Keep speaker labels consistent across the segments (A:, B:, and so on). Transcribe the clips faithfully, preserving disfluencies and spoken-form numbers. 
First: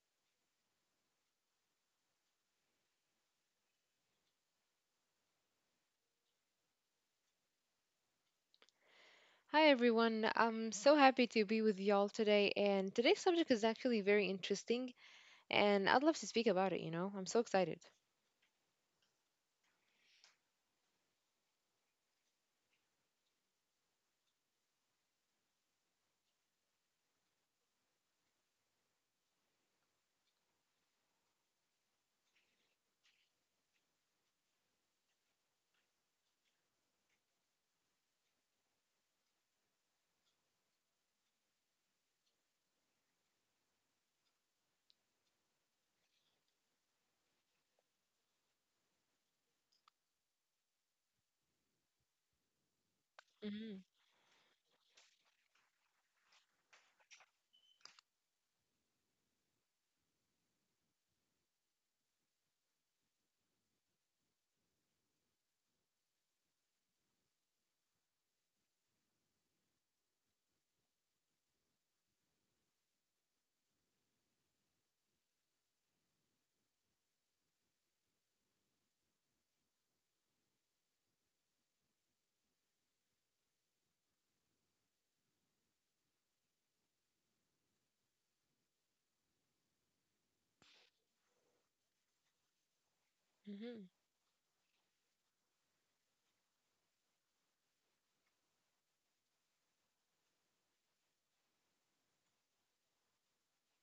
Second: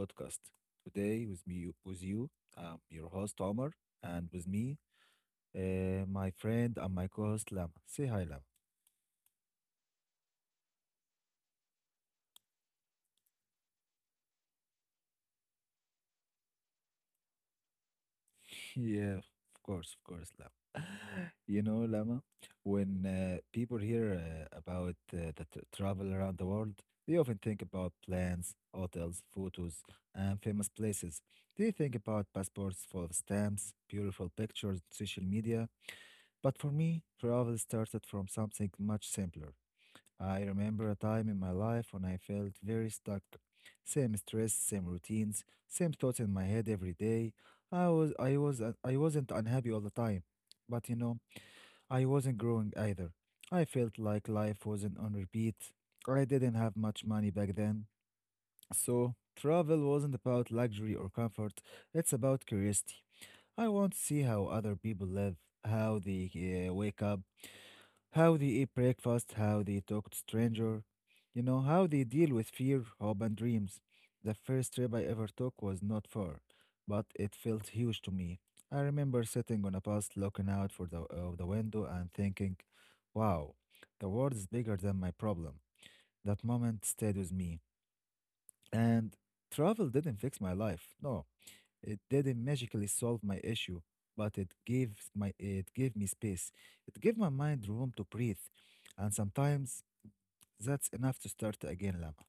A: podcast. Today, with me, with you, I'm your host Omar, and with me, uh, my friend and my co-host Lama. Say hi, Lama.
B: Hi everyone. I'm so happy to be with y'all today, and today's subject is actually very interesting and I'd love to speak about it, you know. I'm so excited.
A: Yeah, of course, of course, Lama. You know, Lama, when uh, people hear uh, about uh, the tr travel around the world, they often think about plans, hotels, photos, and famous places. They think about passports full of stamps, beautiful pictures, social media. But for me, travel started from something much simpler. I remember a time in my life when I felt very stuck. Same stress, same routines, same thoughts in my head every day. I was I was uh, I wasn't unhappy all the time, but you know, I wasn't
B: Mhm.
A: growing either. I felt like life wasn't on repeat. I didn't have much money back then. So, travel wasn't about luxury or comfort. It's about curiosity. I want to see how other people live, how they uh, wake up, how they eat breakfast, how they talk to stranger, you know, how they deal with fear, hope, and dreams. The first trip I ever took was not far, but it felt huge to me. I remember sitting on a bus, looking out for the of the window, and thinking, "Wow, the world is bigger than my problem." That moment stayed with me, and travel didn't fix my life. No, it
B: Mhm.
A: didn't magically solve my issue, but it gave my it gave me space. It gave my mind room to breathe. And sometimes that's enough to start again, Lama.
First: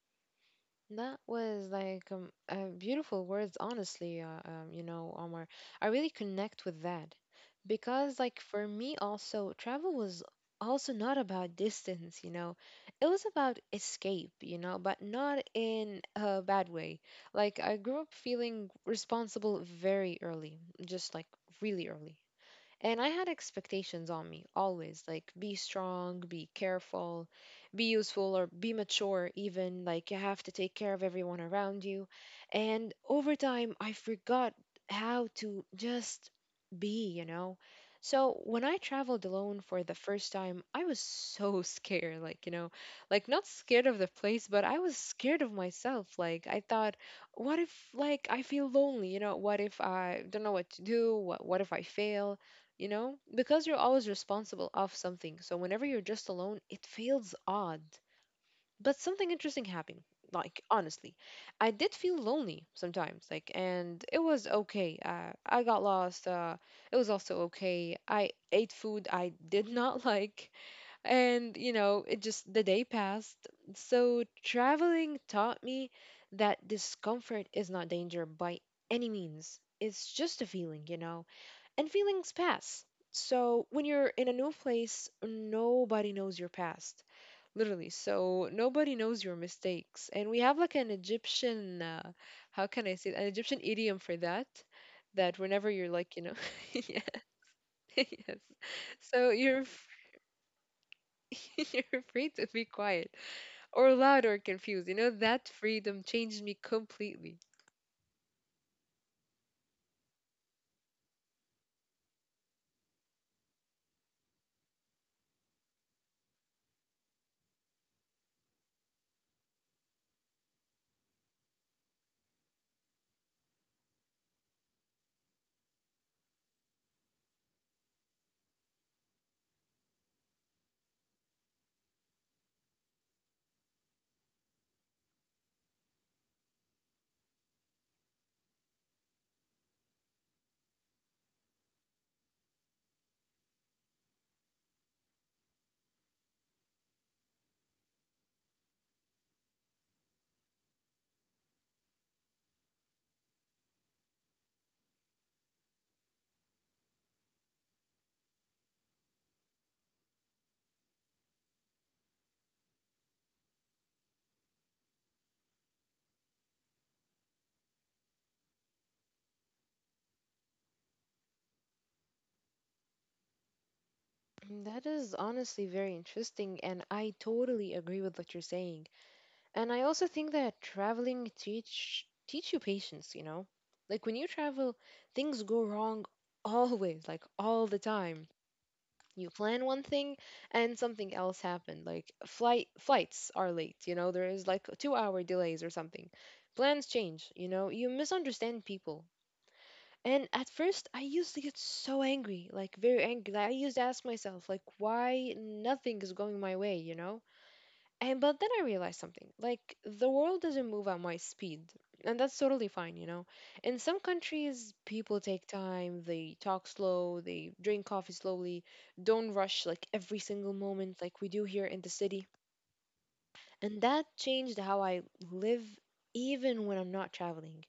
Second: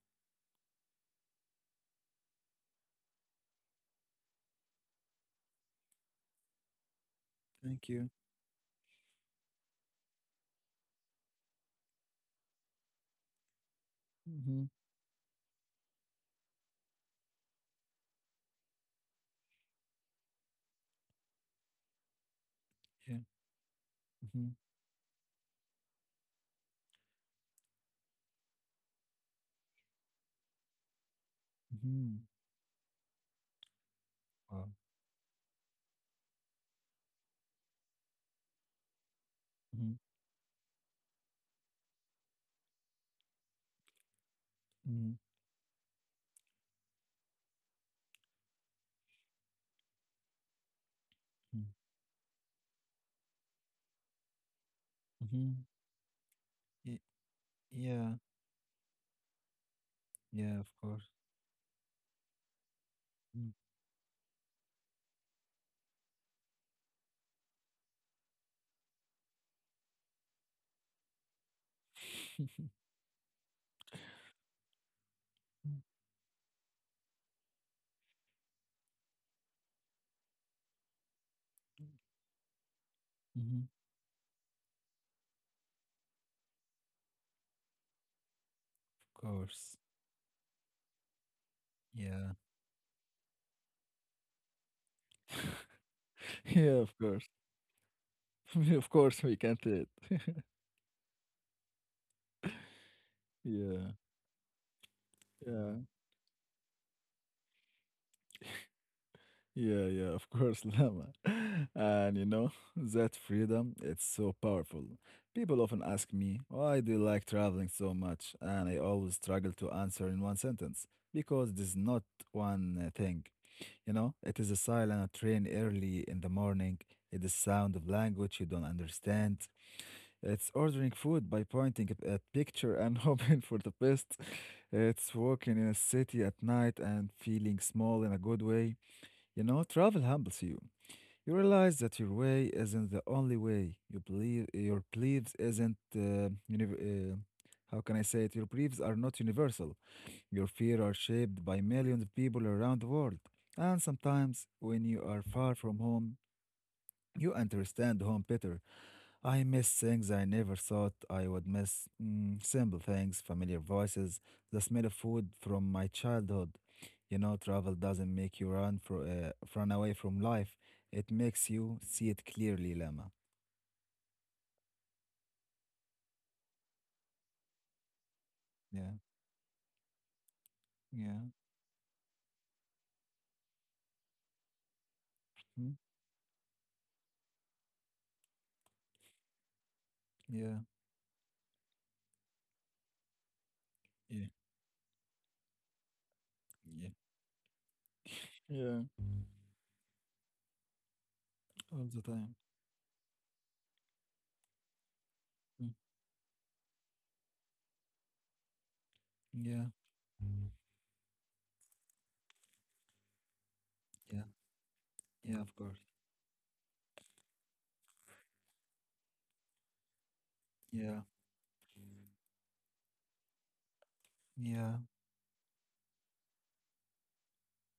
B: That was like um, uh, beautiful words, honestly, uh, um, you know, Omar. I really connect with that
A: Thank you.
B: because, like, for me, also, travel was also not about distance, you know, it was about escape, you
A: Mm-hmm.
B: know, but not in a bad way. Like, I grew up feeling responsible very early, just like really early. And I
A: Yeah.
B: had expectations on me
A: Mm-hmm.
B: always, like be strong, be careful, be useful, or be mature, even like you have to take care of everyone around you.
A: Mm-hmm.
B: And over time, I forgot
A: Wow.
B: how to just be, you know? So when I traveled alone for
A: Mm-hmm.
B: the first time, I was so scared, like, you know, like not scared of the place, but I was
A: Mm-hmm.
B: scared of myself. Like, I thought, what if like I feel lonely, you know, what if I don't know what to do, what what if I fail? You know, because you're always responsible of something, so
A: Mm-hmm.
B: whenever you're just alone it
A: Y-
B: feels odd.
A: yeah.
B: But something interesting happened,
A: Yeah,
B: like,
A: of course.
B: honestly. I did feel lonely sometimes, like,
A: Mm-hmm.
B: and it was okay. uh, I got lost. Uh, it was also okay. I ate food I did not like. And you know, it just, the day passed. So traveling taught me that discomfort is not danger by any means. It's just a feeling, you know, and feelings pass. So
A: Of
B: when you're in a new place, nobody knows your past. Literally. So nobody knows your
A: course.
B: mistakes. And we have like an Egyptian, uh,
A: Yeah.
B: how can I say it? An Egyptian idiom for that. That whenever you're like, you know,
A: Yeah,
B: yeah,
A: of course.
B: yes.
A: Of course,
B: So
A: we can
B: you're
A: do it.
B: f- you're free to be quiet or
A: Yeah.
B: loud or confused. You know, that
A: Yeah.
B: freedom changed me completely.
A: Yeah, yeah, of course, Lama. And you know, that freedom, it's so powerful. People often ask me, why do you like traveling so much? And I always struggle to answer in one sentence because there's not one uh, thing. You know, it is a silent train early in the morning, it is sound of language you don't understand. It's ordering food by pointing at a picture and hoping for the best. It's walking in a city at night and feeling small in a good way. You know, travel humbles you. You realize that your way isn't the only way. You believe your beliefs isn't uh, univ- uh, how can I say it? Your beliefs are not universal. Your fear are shaped by millions of people around the world. And sometimes, when you are far from home, you understand home better. I miss things I never thought I would miss. Mm, simple things, familiar voices, the smell of food from my childhood. You know, travel doesn't make you run for uh, run away from life. It makes you see it clearly, Lama.
B: Mm, that is honestly very interesting, and I totally agree with what you're
A: Yeah,
B: saying. And I also think that
A: yeah,
B: traveling teach teach you patience, you know? Like when you travel, things go
A: mm,
B: wrong always, like all the time. You plan one thing
A: yeah,
B: and something else happened. Like flight flights are late, you know,
A: yeah,
B: there is like two-hour delays or something.
A: yeah,
B: Plans change, you know, you misunderstand
A: yeah,
B: people. And at first, I used to get
A: all the
B: so
A: time.
B: angry, like very angry. Like I used to ask myself, like, why
A: Mm,
B: nothing is going my way, you know? And but then I realized something.
A: yeah,
B: Like the world doesn't move at my speed, and that's totally fine, you know. In some
A: yeah,
B: countries, people
A: yeah,
B: take
A: of course.
B: time, they talk slow, they drink coffee slowly, don't rush like every single
A: Yeah,
B: moment like we do here in the city. And that changed
A: yeah,
B: how I live even when I'm not traveling.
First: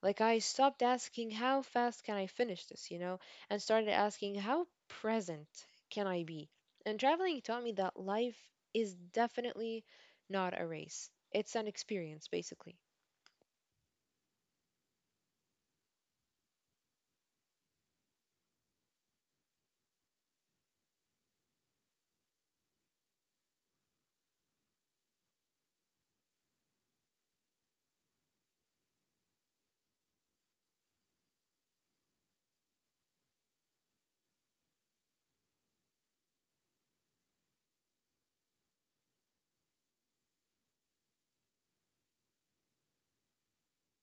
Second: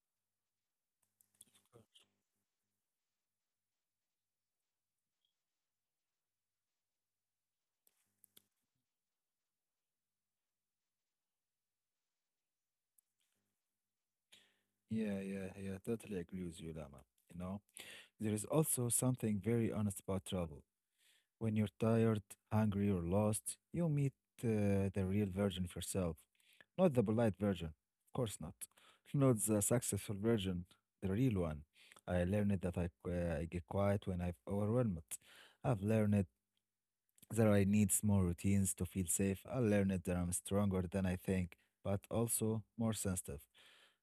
B: Like I stopped asking how fast can I finish this, you know, and started asking how present can I be. And traveling taught me that life is definitely not a race. It's an experience, basically.
A: yeah, yeah, yeah. Totally agree with you, Lama. You know, there is also something very honest about travel. When you're tired, hungry, or lost, you meet uh, the real version of yourself. Not the polite version, of course not. Not the successful version, the real one. I learned that I, qu- I get quiet when I've overwhelmed. I've learned that I need small routines to feel safe. I learned that I'm stronger than I think, but also more sensitive.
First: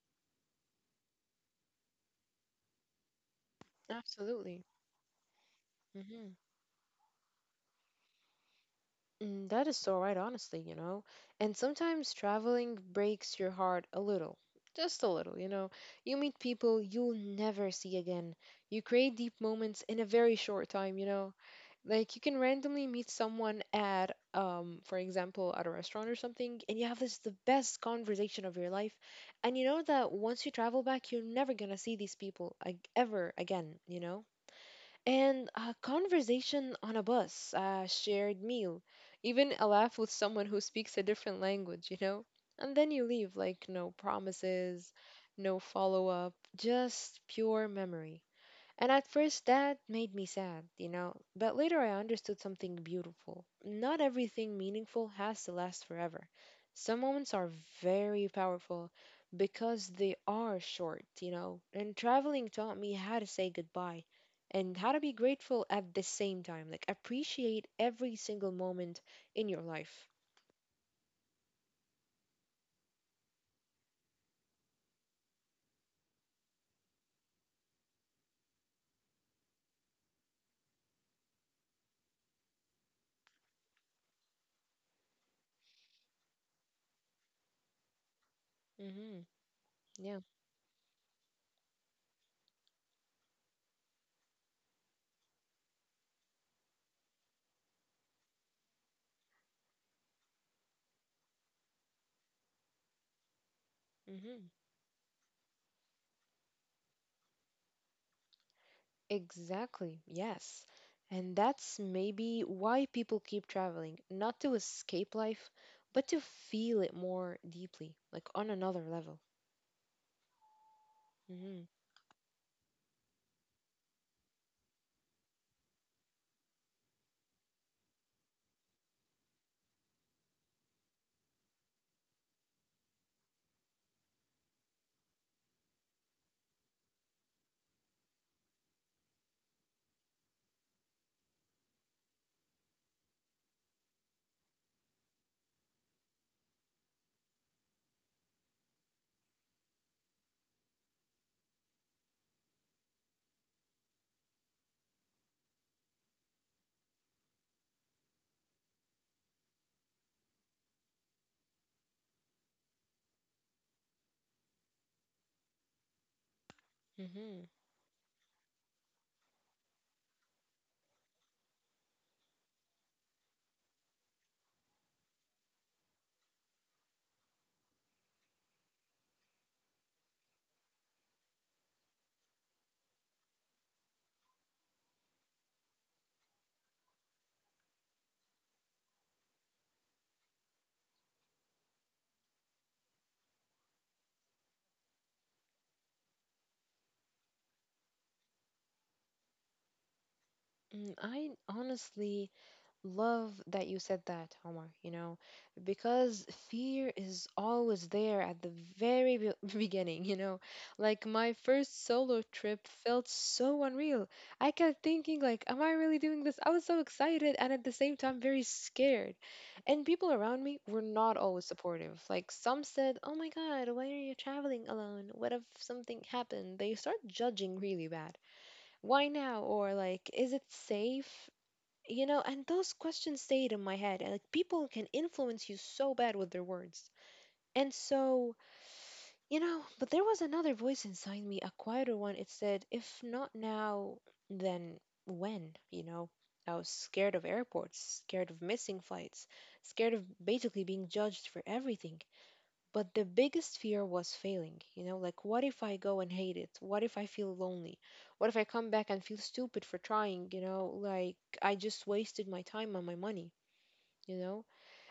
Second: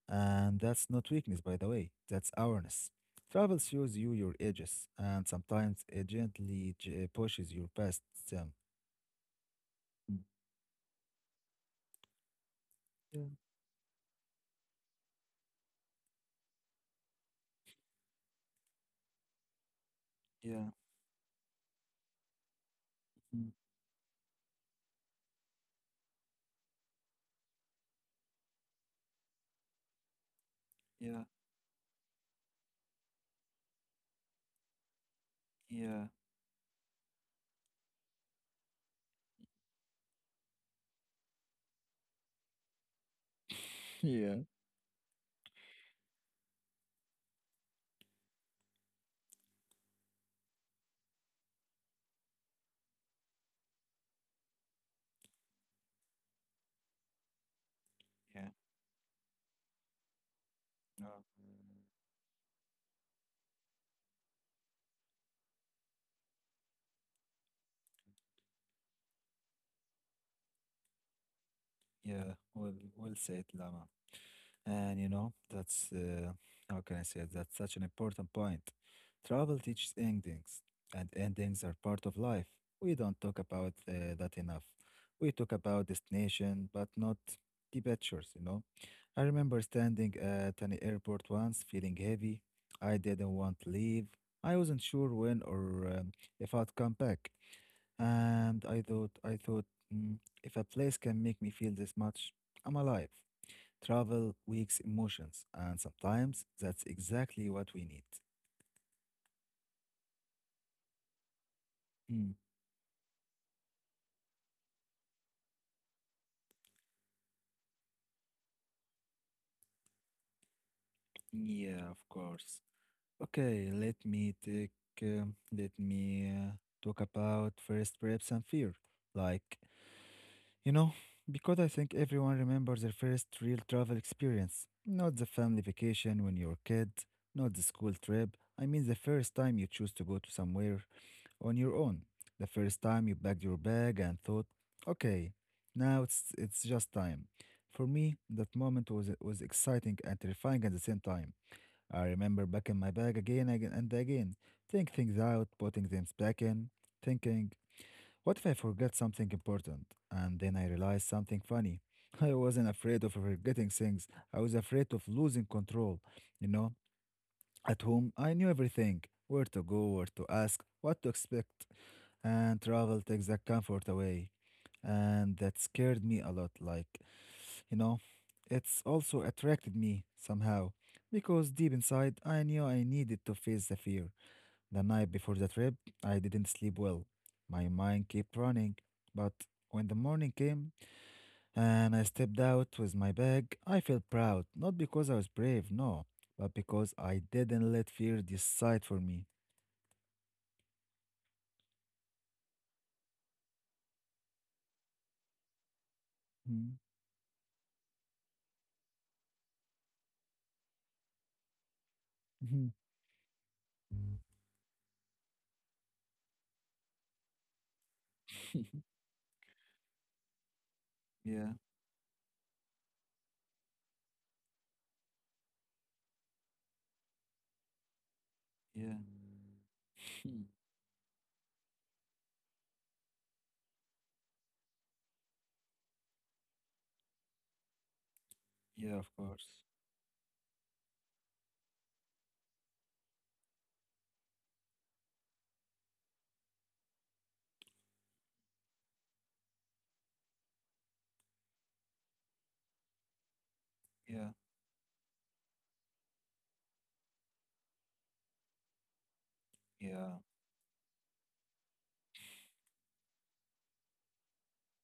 A: And that's not weakness, by the way, that's awareness. Travel shows you your
B: Absolutely.
A: edges, and sometimes it
B: Mhm.
A: gently j- uh, pushes your past them.
B: Mm, that is so right, honestly, you know. And sometimes traveling
A: Mm,
B: breaks your heart a little, just a little, you know. You meet people you'll never see again. You create deep moments in a very
A: yeah,
B: short time, you know. Like you can randomly meet
A: yeah, mm,
B: someone at, um, for example, at a restaurant or something, and you have this the best conversation of your life, and you know that once you travel back, you're
A: yeah,
B: never gonna see these people like ever again, you know, and a
A: yeah,
B: conversation on a bus, a shared meal, even a laugh with someone who speaks a different language, you know? And then you leave, like, no
A: Yeah.
B: promises, no follow up, just pure memory. And at first that made me sad, you know, but later I understood something beautiful. Not everything meaningful has to last forever. Some moments are very
A: yeah.
B: powerful because they are short,
A: uh,
B: you know, and traveling taught me how to say goodbye and how to be grateful at the same time. Like, appreciate every single moment in your life.
A: Yeah, well, well said, Lama. And you know, that's uh, how can I say it? That's such an important point. Travel teaches endings, and endings are part of life. We don't talk about uh, that enough. We talk about destination, but not the pictures, you know.
B: Mm-hmm.
A: I remember standing
B: Yeah.
A: at an airport once, feeling heavy. I didn't want to leave. I wasn't sure when or um, if I'd come back. And I thought, I thought, mm, if a place can make me feel this much, I'm alive. Travel
B: Mm-hmm.
A: wakes emotions, and sometimes that's exactly what we need.
B: Exactly, yes. And that's
A: Mm,
B: maybe why people keep traveling, not to escape life, but to feel it more deeply, like on another level. Hmm.
A: yeah, of course. Okay, let me take, um, let me uh, talk about first trips and fear. Like, you know, because I think everyone remembers their first real travel experience, not the family vacation when you were a kid, not the school trip. I mean, the first time you choose to go to somewhere on your own. The first time you packed your bag and thought, okay, now it's it's just time. For me, that moment was was exciting and terrifying at the same time. I remember packing my bag again, again and again, taking things out, putting things back in, thinking, what if I forget something important? And then I realized something funny. I wasn't afraid of forgetting things. I was afraid of losing control, you know?
B: Hmm.
A: At home, I knew everything where to go, where to ask, what to expect. And travel takes that comfort away. And that scared me a lot. Like, you know, it's also attracted me somehow. Because deep inside, I knew I needed to face the fear. The night before the trip, I didn't sleep well. My mind kept running. But when the morning came, and I stepped out with my bag. I felt proud, not because I was brave, no, but because I didn't let fear decide for me.
B: I honestly love that you said that, Omar, you know, because
A: Mhm,
B: fear is always there at the very be- beginning, you know. Like my first solo
A: mhm.
B: trip felt so unreal. I kept thinking like, am I really doing this? I was so excited and at the same time very scared. And people around me were not always
A: Yeah,
B: supportive. Like some said, "Oh my God, why are you traveling alone? What if something happened?" They start judging really bad.
A: yeah,
B: Why now? Or like, is it safe? You know, and those questions stayed in my head. And like people can influence you so bad with their words. And so,
A: yeah, of
B: you
A: course.
B: know, but there was another voice inside me, a quieter one. It said, if not now, then when? You know, I was scared of airports, scared of missing flights, scared of basically being judged for everything. But the biggest fear was
A: Yeah,
B: failing. You know, like what if I go and hate it? What if I feel lonely? What if I come back and feel stupid for
A: yeah,
B: trying? You know, like I just wasted my time and my money, you know?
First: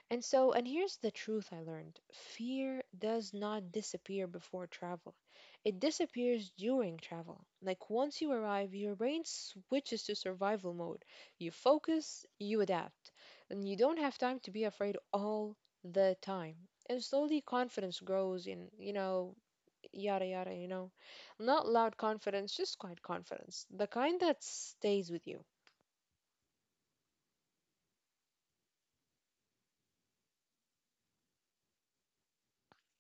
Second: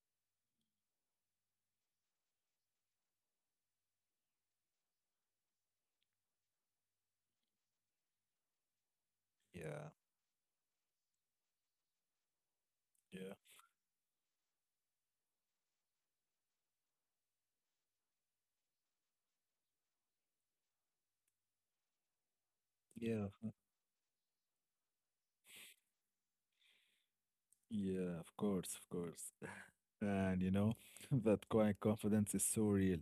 B: And so, and here's the truth I learned: fear does not disappear before travel, it disappears during travel. Like, once you arrive, your brain
A: yeah,
B: switches to survival mode. You focus, you adapt,
A: yeah,
B: and you don't have time to be afraid all the time. And slowly confidence grows in, you know, yada yada, you know. Not loud confidence, just quiet
A: yeah,
B: confidence. The kind that stays with you.
A: yeah, of course, of course. And you know, that quiet confidence is so real.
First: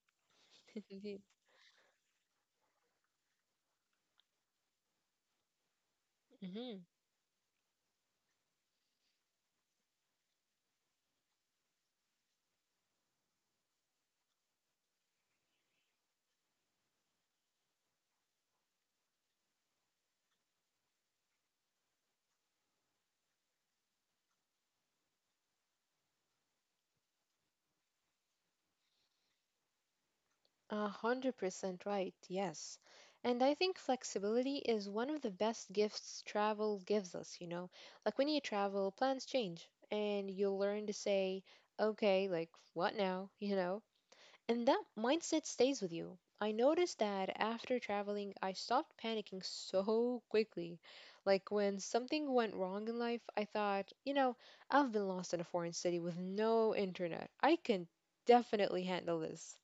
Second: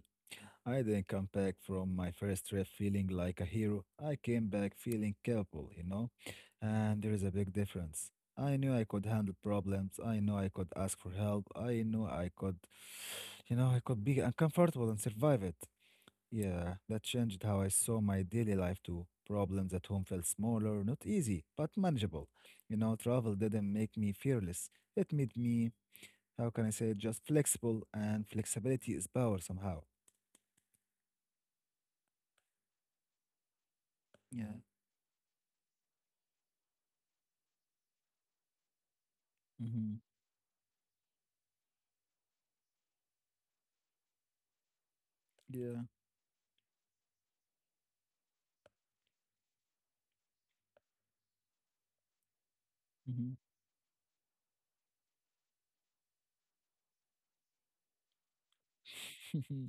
A: I didn't come back from my first trip feeling like a hero. I came back feeling capable, you know?
B: Hmm.
A: And there is a big difference. I knew I could handle problems. I knew I could ask for help. I knew I could, you know, I could be uncomfortable and survive it. Yeah, that changed how I saw my daily life too. Problems at home felt smaller, not easy, but manageable. You know, travel didn't make me fearless. It made me how can I say it, just flexible, and flexibility is power somehow.
B: A hundred percent right, yes. And I think
A: Yeah.
B: flexibility is one of the best gifts travel gives us, you know. Like when you travel, plans change
A: Mm-hmm.
B: and you learn to say, okay, like what now, you know? And that mindset
A: Yeah.
B: stays with you. I noticed that after traveling, I stopped panicking so quickly. Like when something went wrong in life, I thought, you know, I've been lost in a foreign city with no internet. I can definitely handle this.
A: Mm-hmm.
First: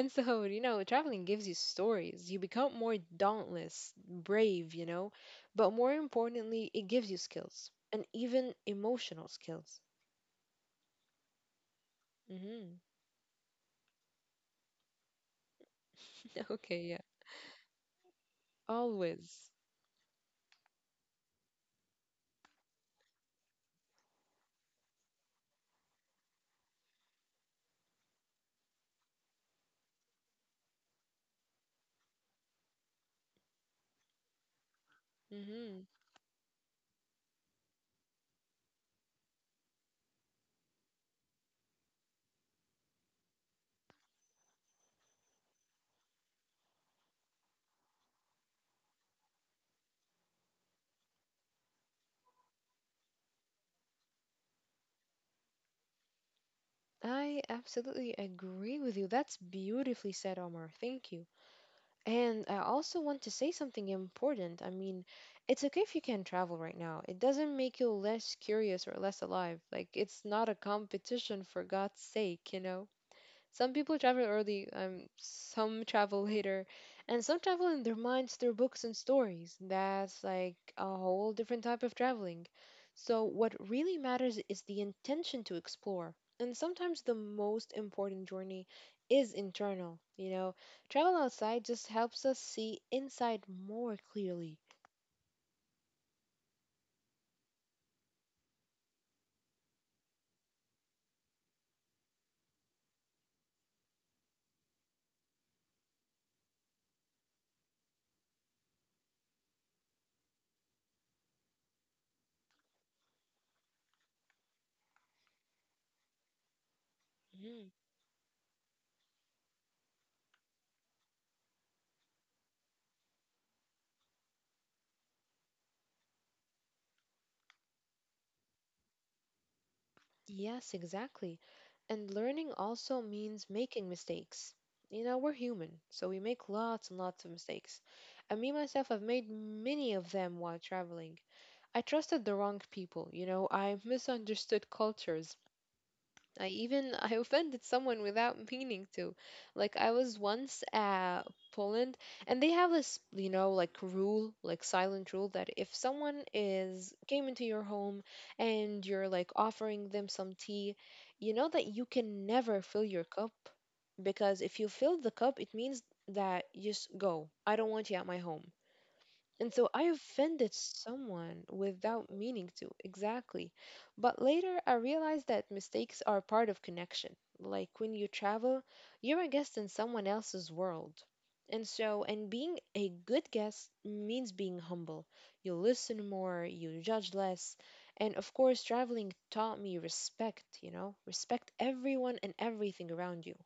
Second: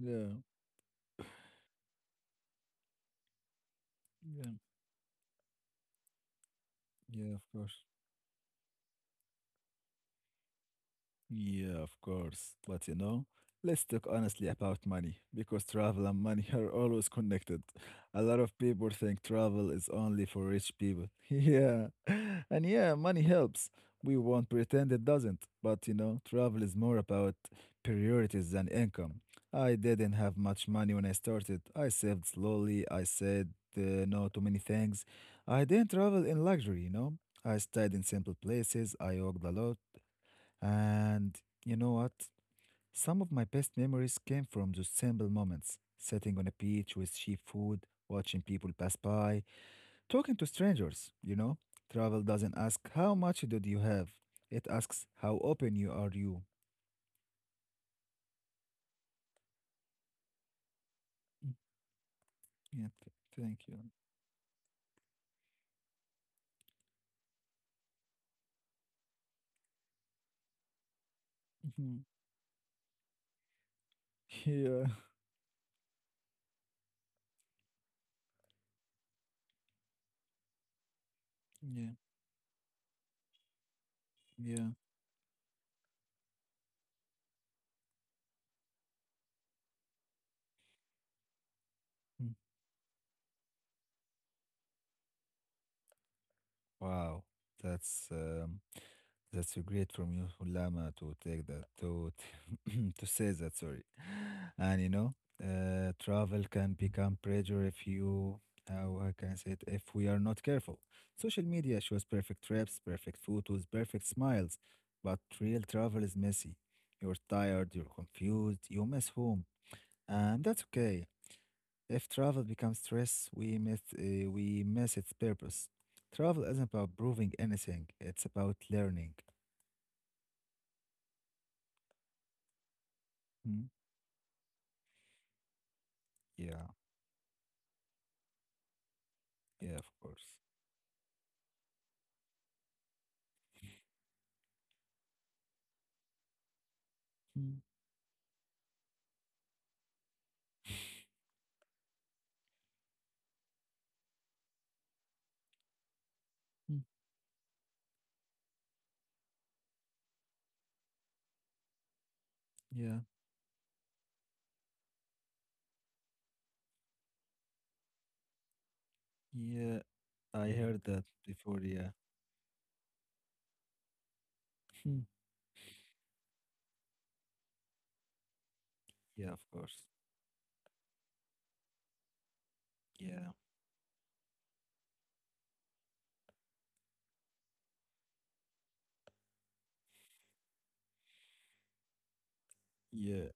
A: Yeah.
B: so, you know, traveling gives you stories. You become more dauntless,
A: Yeah.
B: brave, you know, but more importantly, it gives you
A: Yeah, of
B: skills
A: course.
B: and even emotional skills.
A: Yeah, of course.
B: Hmm.
A: But you know, let's talk honestly about money because travel and money are
B: Okay, yeah,
A: always connected. A lot of people think
B: always.
A: travel is only for rich people. Yeah. And yeah, money helps. We won't pretend it doesn't. But you know, travel is more about priorities than income. I didn't have much money when I started. I saved slowly. I said uh, no to many things. I
B: Hmm.
A: didn't travel in luxury, you know. I stayed in simple places. I walked a lot. And you know what? Some of my best memories came from those simple moments, sitting on a beach with cheap food, watching people pass by, talking to strangers, you know? Travel doesn't ask how much did you have. It asks how open you are you.
B: I absolutely agree with you. That's beautifully said, Omar. Thank you.
A: Mm,
B: And I
A: yeah,
B: also
A: th-
B: want to say
A: thank you.
B: something important. I mean, it's okay if you can travel right now. It doesn't make you less curious or less alive. Like, it's not a competition, for
A: Mhm.
B: God's sake, you know? Some people travel early,
A: Yeah,
B: um, some travel later, and some travel in their minds through books and stories. That's like a whole different type
A: yeah,
B: of traveling. So, what really matters is
A: yeah.
B: the intention to explore. And sometimes the most important journey is internal. You know, travel outside just helps
A: Mm.
B: us see inside more clearly.
A: Wow, that's um, That's so great from you, Lama, to take that to t- to say that. Sorry, and you know, uh, travel can become pressure if you how I can I say it if we are not careful. Social media shows perfect trips, perfect photos, perfect smiles, but real travel is messy. You're tired, you're confused, you miss home, and that's okay. If travel becomes stress, we miss uh, we miss its purpose. Travel isn't about proving anything; it's about learning.
B: Yes, exactly. And learning also means
A: Hmm?
B: making mistakes. You know, we're human, so we make
A: Yeah,
B: lots and lots of mistakes. And me myself, I've made
A: yeah, of
B: many of
A: course.
B: them while traveling. I trusted the wrong people, you know, I misunderstood cultures, I even I offended
A: Mm,
B: someone without meaning to. Like I was once at Poland and they have this, you know, like rule, like silent rule that if someone
A: mm,
B: is came into your home and you're like offering them some tea, you know that you can never fill
A: yeah,
B: your cup, because if you fill the cup, it means that you just go. I don't want you at my home. And so I
A: yeah,
B: offended
A: I heard that
B: someone
A: before. Yeah,
B: without meaning to, exactly. But later I
A: mm,
B: realized that mistakes are part of connection. Like when you travel, you're a
A: yeah, of
B: guest in
A: course.
B: someone else's world. And so, and being a good
A: Yeah,
B: guest means being humble. You listen more, you judge less. And of course, traveling taught me respect, you know, respect everyone and everything around you.
A: yeah,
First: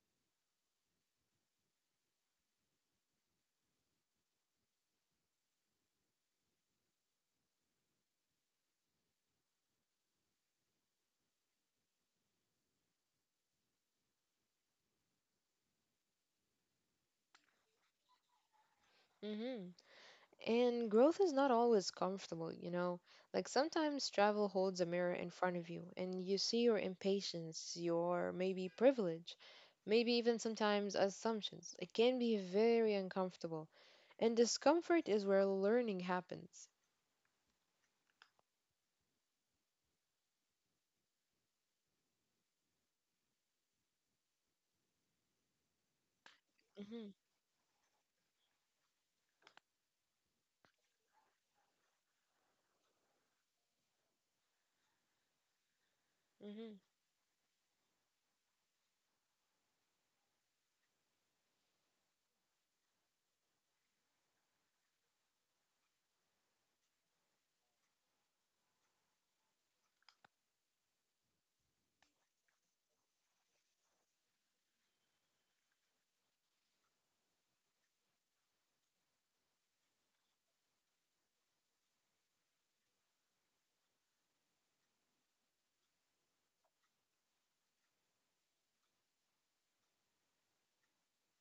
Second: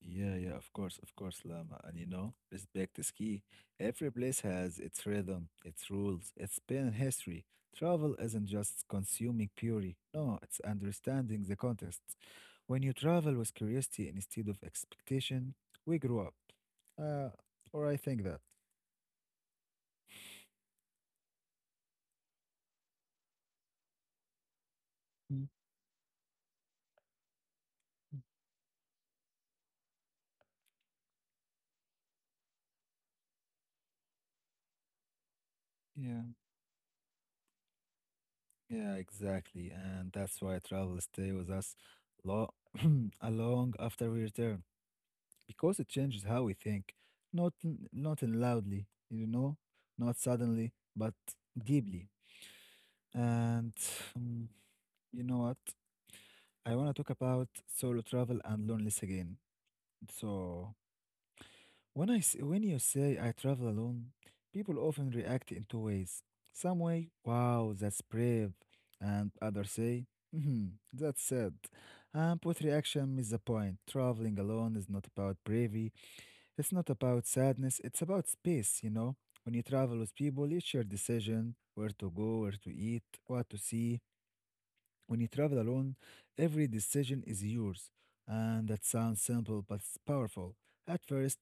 A: yeah, yeah, of course, of course, Lama. And you know, respect is key. Every place has its rhythm, its rules, its pain and history. Travel isn't just consuming purely, no, it's understanding the context. When you travel with curiosity instead of expectation, we grow up. Uh, or I think that.
B: Hmm. And growth is not always comfortable, you know? Like sometimes travel holds a mirror in
A: Mm,
B: front of you and you see your impatience, your maybe privilege, maybe even sometimes assumptions. It can be very uncomfortable. And discomfort is where learning
A: yeah.
B: happens.
A: Yeah, exactly. And that's why travel stay with us lo a long after we return because it changes how we think,
B: Hmm.
A: not n- not in loudly, you know, not suddenly, but deeply. And um, you know what? I
B: Hmm.
A: want to talk about solo travel and loneliness again. So, When I s- when you say I travel alone, people often react in two ways. Some way, wow, that's brave, and others say, hmm, that's sad. And both reaction is the point. Traveling alone is not about bravery. It's not about sadness. It's about space. You know, when you travel with people, it's your decision where to go, where to eat, what to see. When you travel alone, every decision is yours. And that sounds simple, but it's powerful. At first,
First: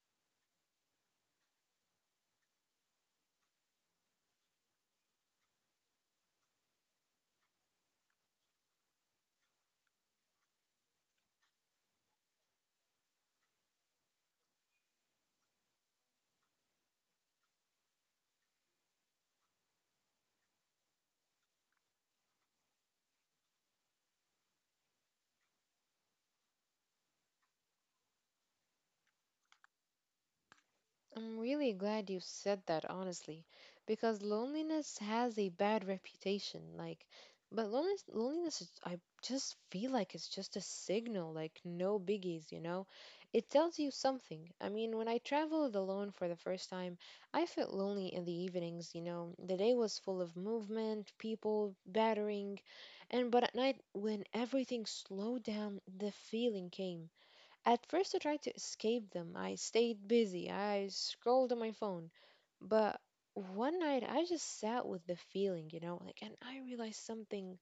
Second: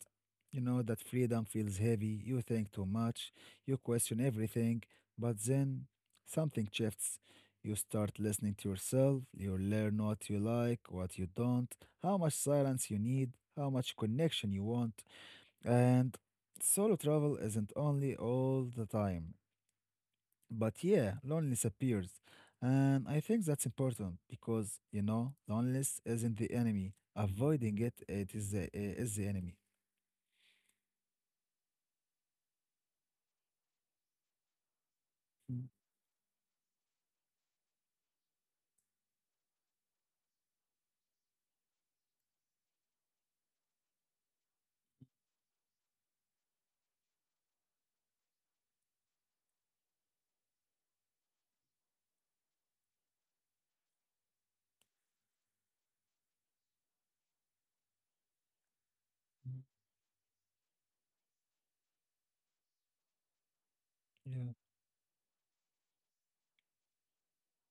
A: you know that freedom feels heavy. You think too much. You question everything. But then something shifts. You start listening to yourself. You learn what you like, what you don't, how much silence you need, how much connection you want. And solo travel isn't only all the time, but yeah, loneliness appears. And I think that's important because, you know, loneliness isn't the enemy. Avoiding it, it is the, uh, is the enemy.
B: I'm really glad you said that, honestly, because loneliness has a
A: Mhm.
B: bad reputation. Like, but loneliness, loneliness is, I just feel like it's just a signal, like, no biggies, you know? It tells you something. I mean, when I traveled alone for the first time, I felt lonely in the evenings, you know? The day was full of movement, people, battering, and but at night, when everything slowed down, the feeling came. At first, I tried to escape them. I stayed busy. I scrolled on my phone. But one night, I
A: Yeah,
B: just sat with the feeling, you know, like, and I realized something.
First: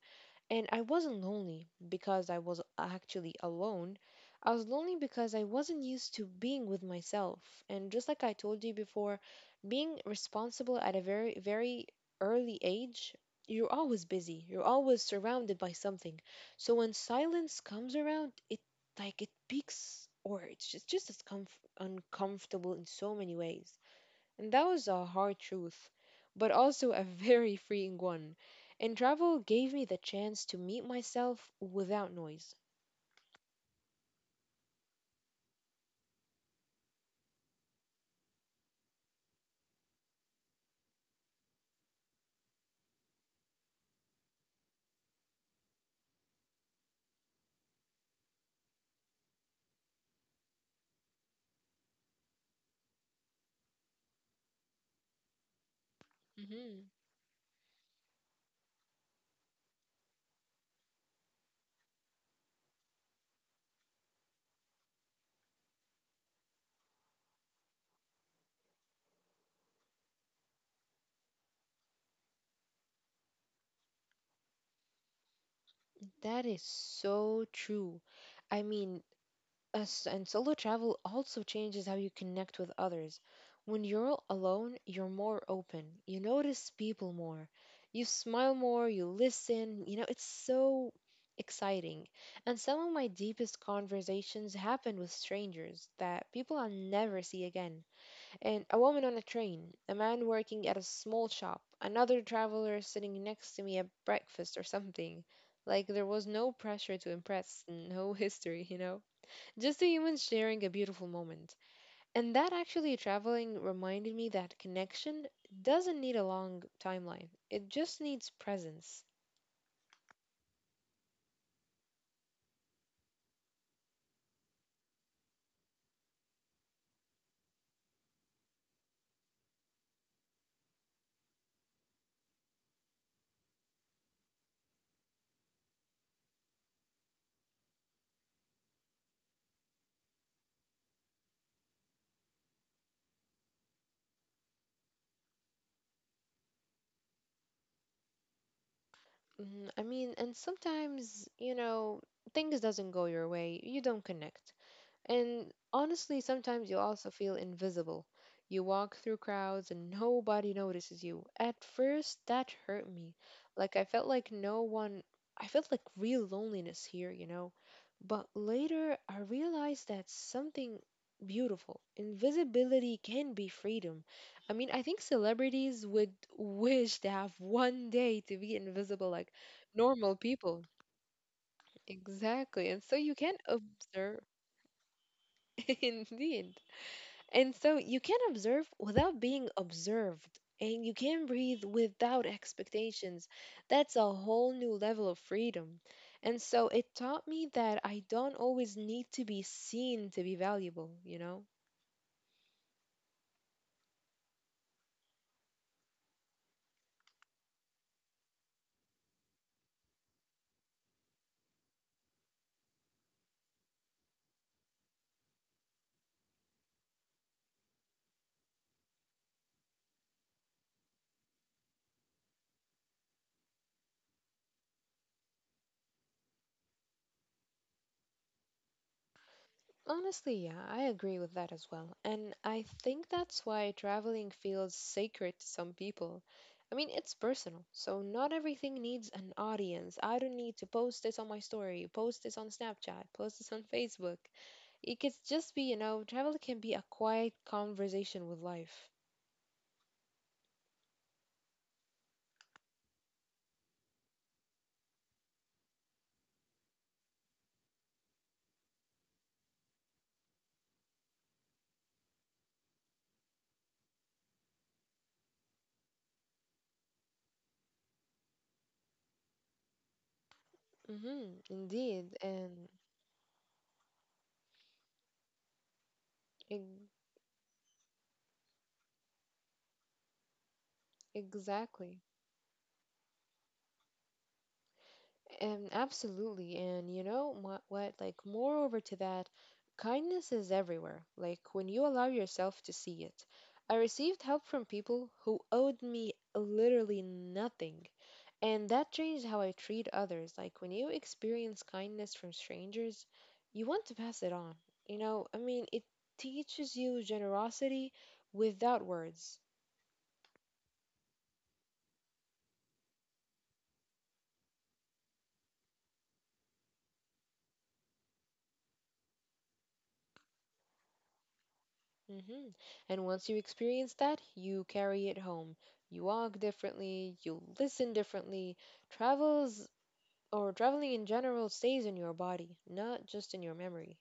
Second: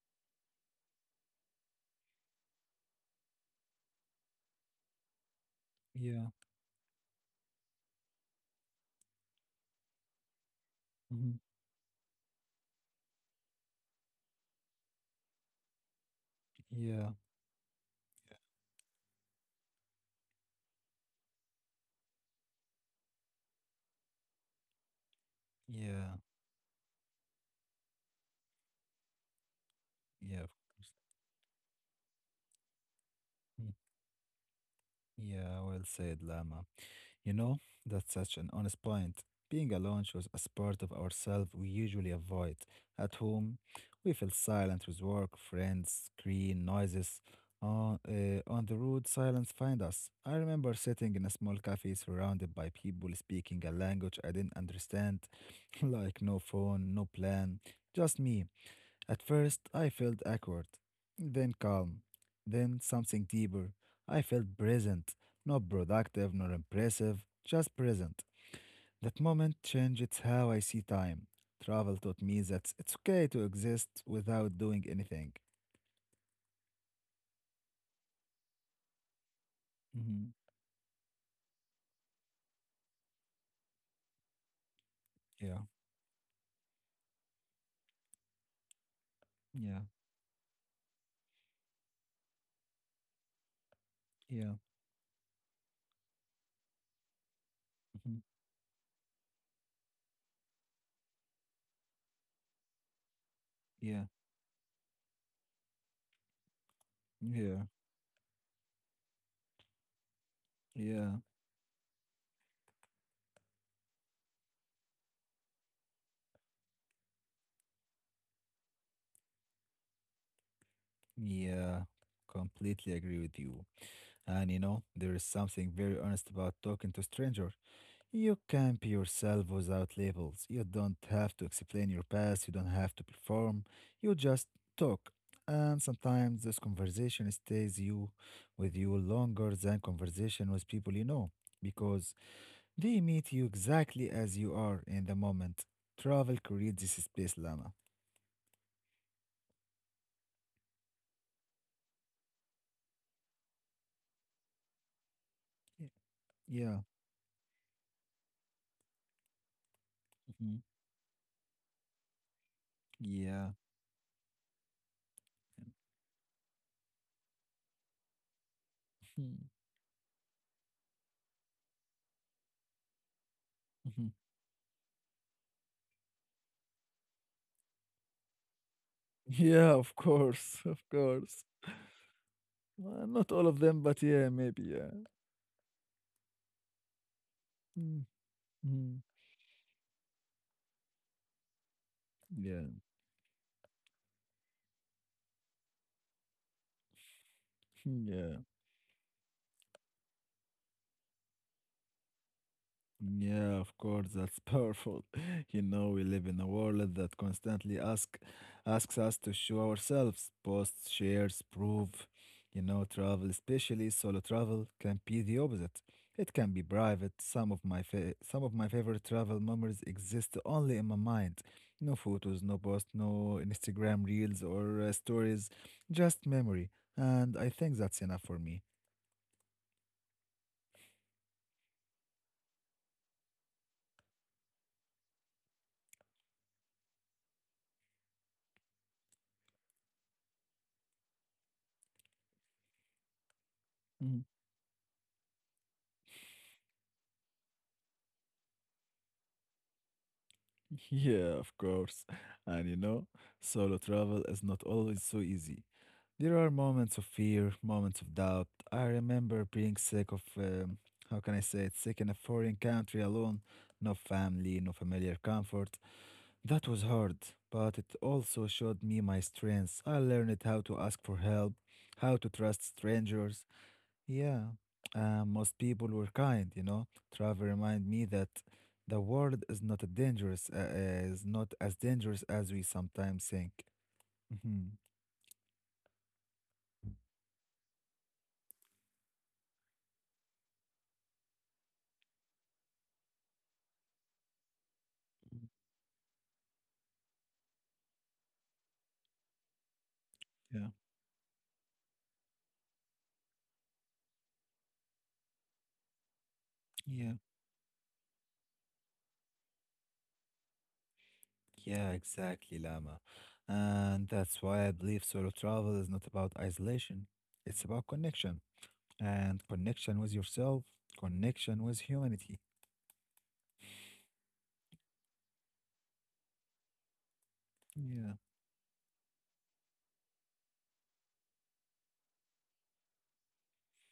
B: And I wasn't lonely because I was actually alone. I was lonely because I wasn't used
A: yeah,
B: to being with myself. And just like I told you before, being responsible at a
A: mhm,
B: very, very early age, you're always busy. You're always surrounded by something. So when
A: yeah,
B: silence comes around, it like it peaks, or it's just just as comf- uncomfortable in so many ways. And that was a hard truth,
A: yeah,
B: but also a very freeing one. And travel gave me the
A: yeah, of
B: chance to
A: course.
B: meet myself without noise.
A: Mm. Yeah, well said, Lama. You know, that's such an honest point. Being alone shows us part of ourselves we usually avoid. At home, we feel silent with work, friends, screen, noises. On, uh, on the road, silence find us. I remember sitting in a small cafe surrounded by people speaking a language I didn't understand, like no phone,
B: hmm
A: no plan, just me. At first, I felt awkward, then calm, then something deeper. I felt present, not productive nor impressive, just present. That moment changed how I see time. Travel taught me that it's okay to exist without doing anything.
B: That is so true. I mean, us and
A: hmm
B: solo travel also changes how you connect with others. When you're alone, you're more
A: Yeah,
B: open. You notice people more. You smile more, you
A: yeah,
B: listen. You know, it's so exciting. And some of my deepest conversations
A: yeah,
B: happen with strangers, that people I'll never see again.
A: mhm,
B: And a woman on a train, a man working at a small shop, another traveler sitting next to me at
A: yeah,
B: breakfast or something. Like there was no pressure to
A: yeah,
B: impress, no history, you know? Just the humans sharing a beautiful
A: yeah,
B: moment. And that actually traveling reminded me that connection doesn't need a long timeline, it just needs presence.
A: yeah. Completely agree with you. And you know, there is something very honest about talking to stranger. You can be yourself without labels. You don't have to explain your past. You don't have to perform. You just talk. And sometimes this conversation stays you with you longer than conversation with people you know because they meet you exactly as you are in the moment. Travel creates this space, Lama.
B: Mm, I mean, and sometimes, you know, things doesn't go your way. You don't connect. And
A: Y-
B: honestly, sometimes you
A: Yeah.
B: also feel invisible. You walk through crowds and nobody
A: Mhm.
B: notices you. At first, that hurt me.
A: Yeah.
B: Like I felt like no one, I felt like real loneliness here, you know. But later, I
A: Mhm.
B: realized that something beautiful. Invisibility can be freedom.
A: Mhm.
B: I mean, I think celebrities would wish to have one day to be invisible like
A: Yeah, of
B: normal
A: course.
B: people.
A: Of course.
B: Exactly. And so
A: Uh,
B: you
A: not
B: can
A: all of them, but
B: observe,
A: yeah, maybe. Yeah.
B: indeed. And so you can observe
A: Mhm.
B: without being observed, and you can breathe without
A: Yeah.
B: expectations. That's a whole new level of freedom. And so it taught me that I don't
A: Yeah,
B: always need to be seen to be valuable, you know?
A: yeah, of course, that's powerful. You know, we live in a world that constantly ask asks us to show ourselves, post, shares, prove. You know, travel, especially solo travel, can be the opposite. It can be private. Some of my fa some of my favorite travel memories exist only in my mind. No photos, no post, no Instagram reels or uh, stories, just memory. And I think that's enough for me.
B: Honestly, yeah, I agree with that as well. And I think that's why traveling feels sacred to some people. I mean, it's personal, so not everything needs an audience. I don't need to post this on my story, post this on Snapchat, post this on Facebook.
A: Mm-hmm.
B: It could just be, you know, travel can be a quiet conversation with life.
A: Yeah, of course. And you know, solo travel is not always so easy. There are moments of fear, moments of doubt. I remember being sick of, um, how can I say it, sick in a foreign country alone, no family, no familiar comfort. That was hard, but it also showed me my strengths. I
B: Mm-hmm,
A: learned how to
B: indeed,
A: ask for
B: and
A: help, how to trust strangers. Yeah, uh, most people
B: ex-
A: were kind, you know. Travel remind me that the world is not a dangerous, uh, uh,
B: exactly.
A: is not as dangerous as we sometimes think. Mhm.
B: Um, absolutely. And you know what, what? Like, moreover to that, kindness is everywhere. Like, when you allow yourself to see it. I received help from people who owed me literally nothing. And that changed how I treat others.
A: Yeah,
B: Like, when you experience kindness from strangers, you want to pass it on. You know, I mean, it
A: yeah,
B: teaches you generosity without words.
A: yeah, exactly, Lama. And that's why I believe solo travel is not about isolation. It's about connection and connection with yourself, connection with humanity.
B: hmm And once you experience that, you carry it home. You walk differently, you
A: Yeah,
B: listen differently. Travels or traveling in general stays in your body, not just in your memory.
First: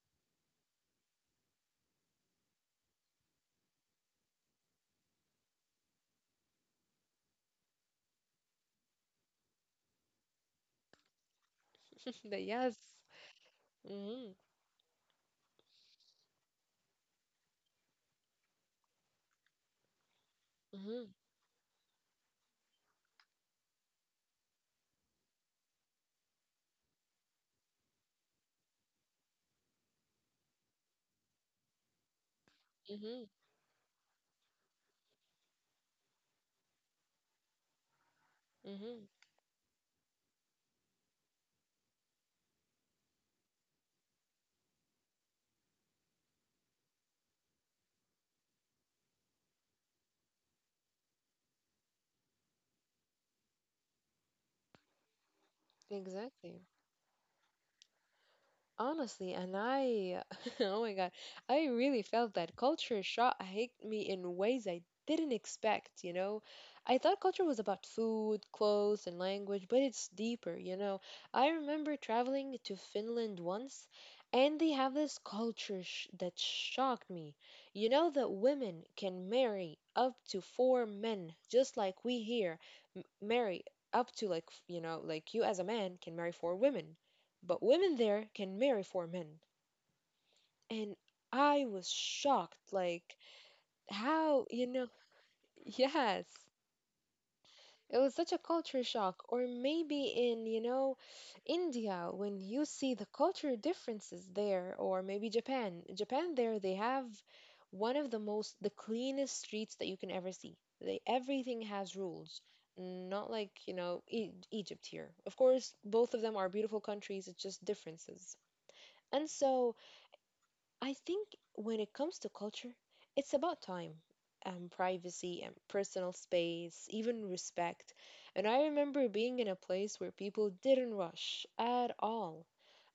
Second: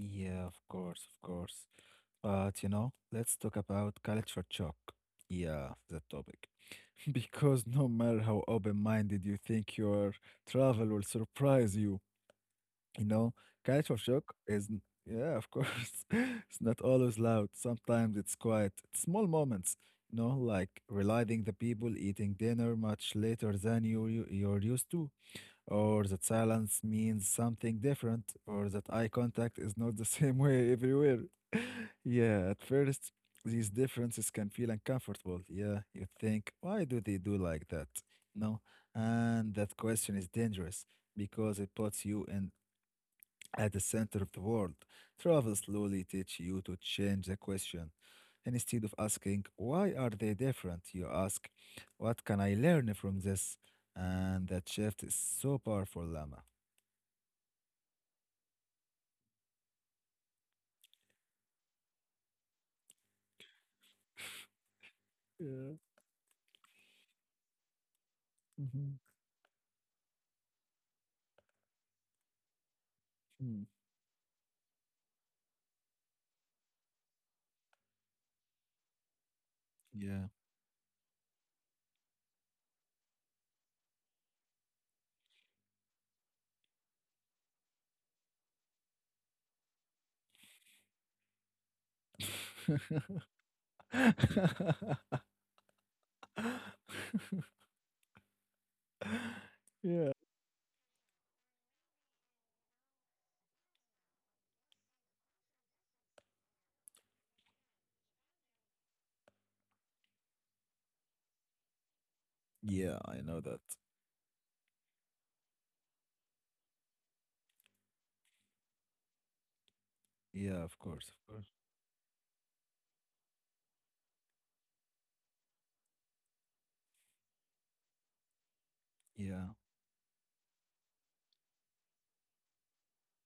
A: yeah, of course, of course. But you know, let's talk about culture shock. Yeah, that topic. Because no matter how open minded you think your travel will surprise you,
B: But yes.
A: you know, culture
B: Mm-hmm.
A: shock is, n- yeah, of course, it's not always loud. Sometimes it's quiet, it's small moments, you know, like
B: Mm-hmm.
A: realizing the people eating dinner much later than you, you, you're used to, or that silence means something different, or that eye contact is not the same way everywhere. yeah, at
B: Mm-hmm.
A: first, these differences can feel uncomfortable. Yeah, you think, why do they do like that? No,
B: Mm-hmm.
A: and that question is dangerous because it puts you in at the center of the world. Travel slowly teach you to change the question. Instead of asking, why are they different? You ask, what can I learn from this? And that shift is so powerful, Lama.
B: Exactly. Honestly, and I, oh my God, I really felt that culture shock hit me in ways I didn't
A: Yeah.
B: expect, you know. I thought culture was about food,
A: hmm
B: clothes, and language, but it's deeper, you know. I remember traveling to
A: Hmm,
B: Finland once, and they have this culture sh that shocked me. You know that women can marry
A: yeah.
B: up to four men, just like we here m marry up to like, f- you know, like you as a man can marry four women, but women there can marry for men. And I was shocked, like, how, you know, yes. It was such a culture shock. Or
A: Yeah.
B: maybe in, you know, India, when you see the culture differences there, or maybe Japan. Japan, there, they have one of the most, the cleanest streets that you can ever see. They, everything has rules.
A: Yeah, I know that.
B: Not like, you know, e- Egypt here. Of course, both of them are beautiful countries, it's just differences. And so
A: Yeah, of course, of
B: I
A: course.
B: think when it comes to culture, it's about time and privacy and personal space, even respect. And I remember
A: Yeah.
B: being in a place where people didn't rush at all.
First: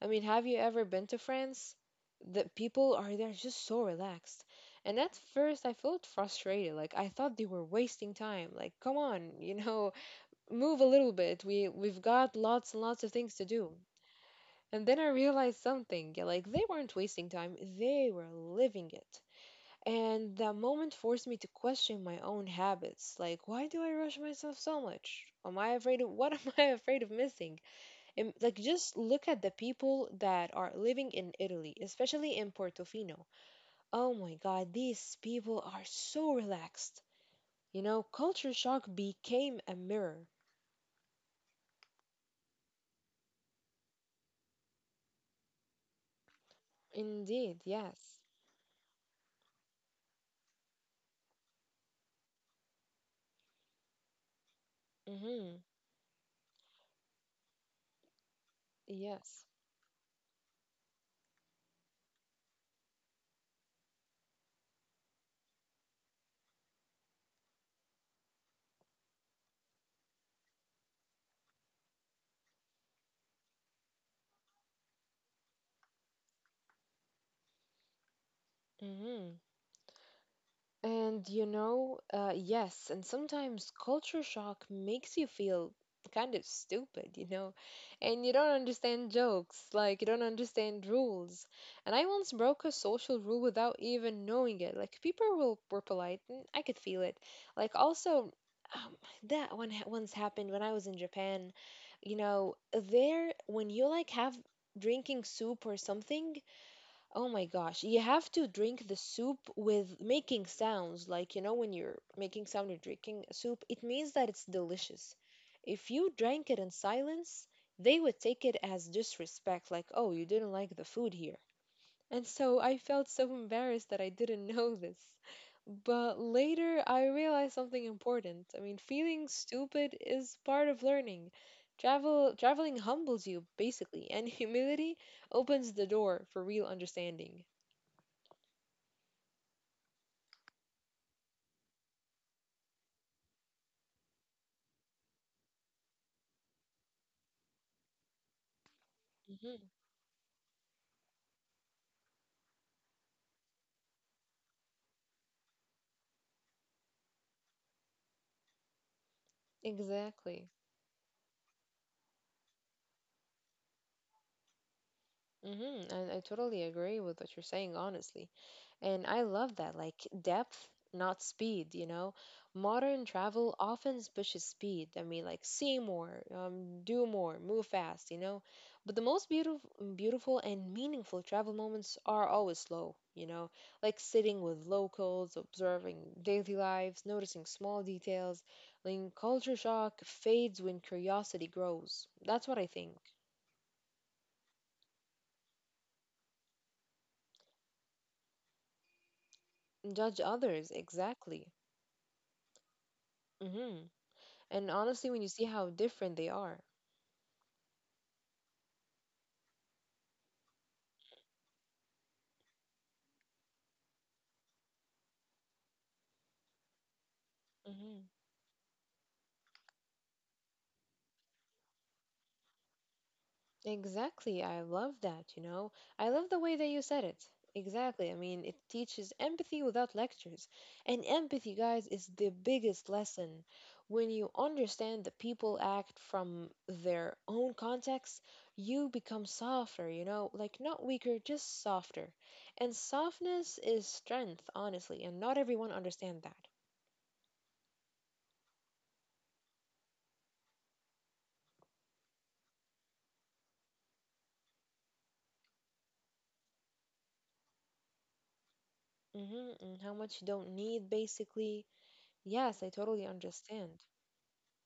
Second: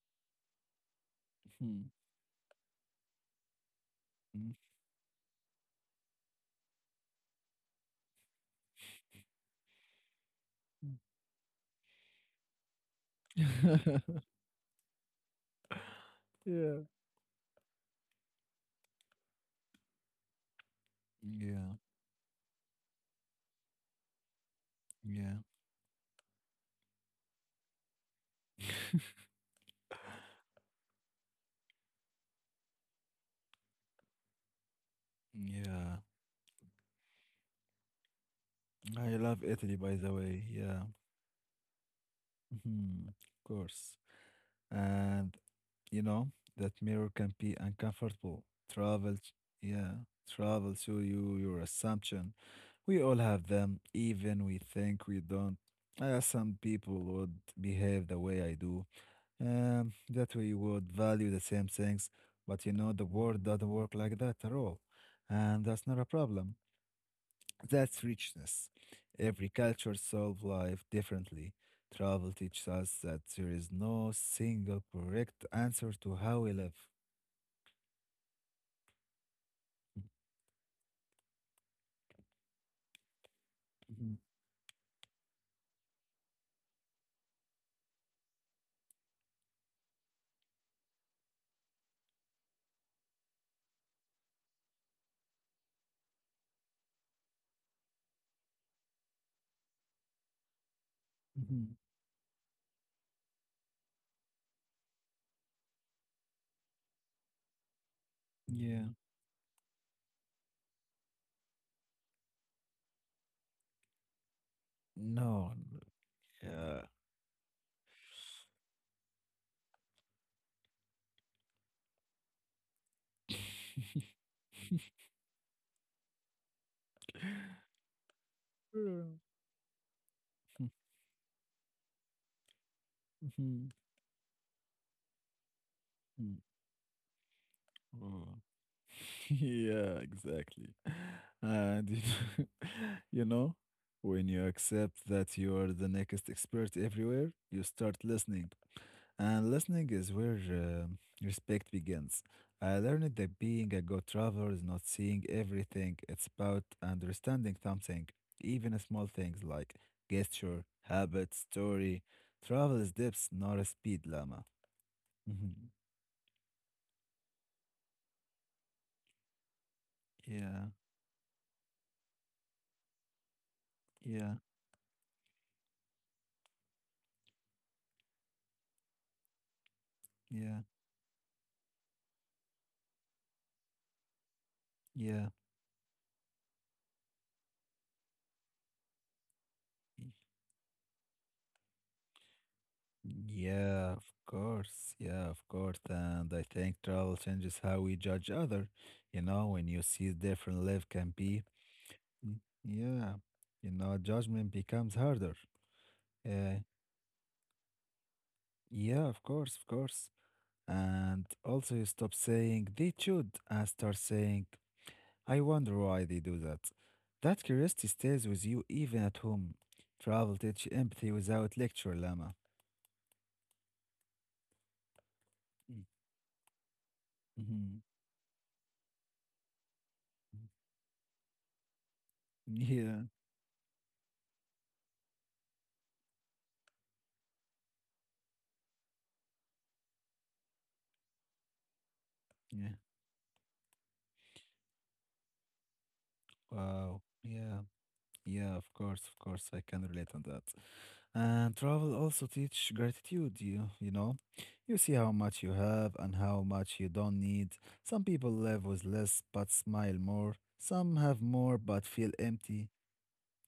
B: I mean, have you ever been to France?
A: Hmm,
B: The people are there just so relaxed.
A: hmm.
B: And at first, I felt frustrated. Like I thought they were wasting time. Like, come on, you know, move a little bit. We we've got lots and lots of things to do. And then I realized something, yeah, like they
A: Yeah.
B: weren't wasting time, they were living it. And that moment forced me to
A: Yeah,
B: question my own habits. Like, why do I rush myself so much?
A: yeah,
B: Am I afraid of what am I afraid of missing? Am- like, just look at the people that are living in Italy, especially in Portofino. Oh my God, these people are
A: yeah.
B: so relaxed. You know, culture shock
A: I love
B: became a
A: Italy, by the
B: mirror.
A: way. Yeah, mhm. Of course. And you know that mirror can be
B: Indeed, yes.
A: uncomfortable. Travel, ch- yeah, travel to you, your assumption. We all have them, even we think we
B: Mm-hmm.
A: don't. Uh, some people would behave the way I do,
B: Yes.
A: um, that we would value the same things, but you know the world doesn't work like that at all, and that's not a problem. That's richness. Every culture solves life differently. Travel teaches us that there is no single correct answer to how we live.
B: Mm-hmm. And you know, uh, yes, and sometimes
A: Mhm,
B: culture shock makes you feel kind of stupid, you know, and you don't understand jokes, like you don't understand rules. And I once broke a social rule without even knowing it. Like people were, were polite, and I could feel it. Like also, um, that one ha- once happened when I was in Japan.
A: mhm.
B: You know, there when you like have drinking soup or something. Oh my gosh, you have to drink
A: Yeah.
B: the soup with making sounds. Like, you know, when you're making sound, you're drinking a soup, it means that it's delicious.
A: No.
B: If you drank it in
A: Yeah.
B: silence, they would take it as disrespect, like, oh, you didn't like the food here. And so I felt so embarrassed that I didn't know this. But later I realized something important. I mean,
A: Mm,
B: feeling stupid is part of learning. Travel traveling humbles you
A: mhm,
B: basically, and humility opens the door
A: mm.
B: for real understanding.
A: Oh, yeah, exactly. And you know, you know, when you accept that you are the next expert everywhere, you start listening. And
B: Mhm,
A: listening is where uh, respect begins. I learned that being a good traveler is not seeing everything, it's about understanding something, even small things like
B: exactly.
A: gesture, habit, story. Travel is depth, not a speed, Lama.
B: hmm
A: Mhm.
B: I, I totally agree with what you're saying, honestly. And I love that, like, depth,
A: Yeah,
B: not speed, you know? Modern travel often
A: yeah,
B: pushes speed. I mean, like see more, um, do more, move fast, you know? But the most beautiful,
A: yeah,
B: beautiful and meaningful travel moments are always slow, you know? Like sitting with
A: yeah.
B: locals, observing daily lives, noticing small details. Like culture shock fades when curiosity grows.
A: y-
B: That's what I think.
A: Yeah, of course. Yeah, of course. And I think travel changes how we judge other. You know, when you see different life
B: Judge
A: can
B: others,
A: be
B: exactly.
A: mm, yeah, you know,
B: hmm
A: judgment becomes
B: And
A: harder.
B: honestly, when you see how
A: Uh,
B: different they are.
A: yeah, of course, of course. And also, you stop saying they should and start saying, I wonder why they do that. That curiosity stays
B: hmm
A: with you even at home. Travel teach empathy without lecture, Lama.
B: Exactly. I love that, you know.
A: Mm,
B: I love the way that you said it.
A: mhm.
B: Exactly. I mean, it teaches empathy without lectures. And empathy, guys, is the biggest
A: Yeah,
B: lesson. When you understand that people act from their own context, you become softer, you know, like not weaker, just softer. And
A: yeah.
B: softness is strength, honestly, and not everyone understands that.
A: Wow. Yeah, yeah, of course, of course, I can relate on that. And travel also teach gratitude, you, you know. You see how much you have and how much you don't need. Some people
B: Hmm
A: live
B: and
A: with
B: how
A: less
B: much you
A: but
B: don't need,
A: smile more.
B: basically.
A: Some have
B: Yes,
A: more
B: I
A: but
B: totally
A: feel
B: understand.
A: empty.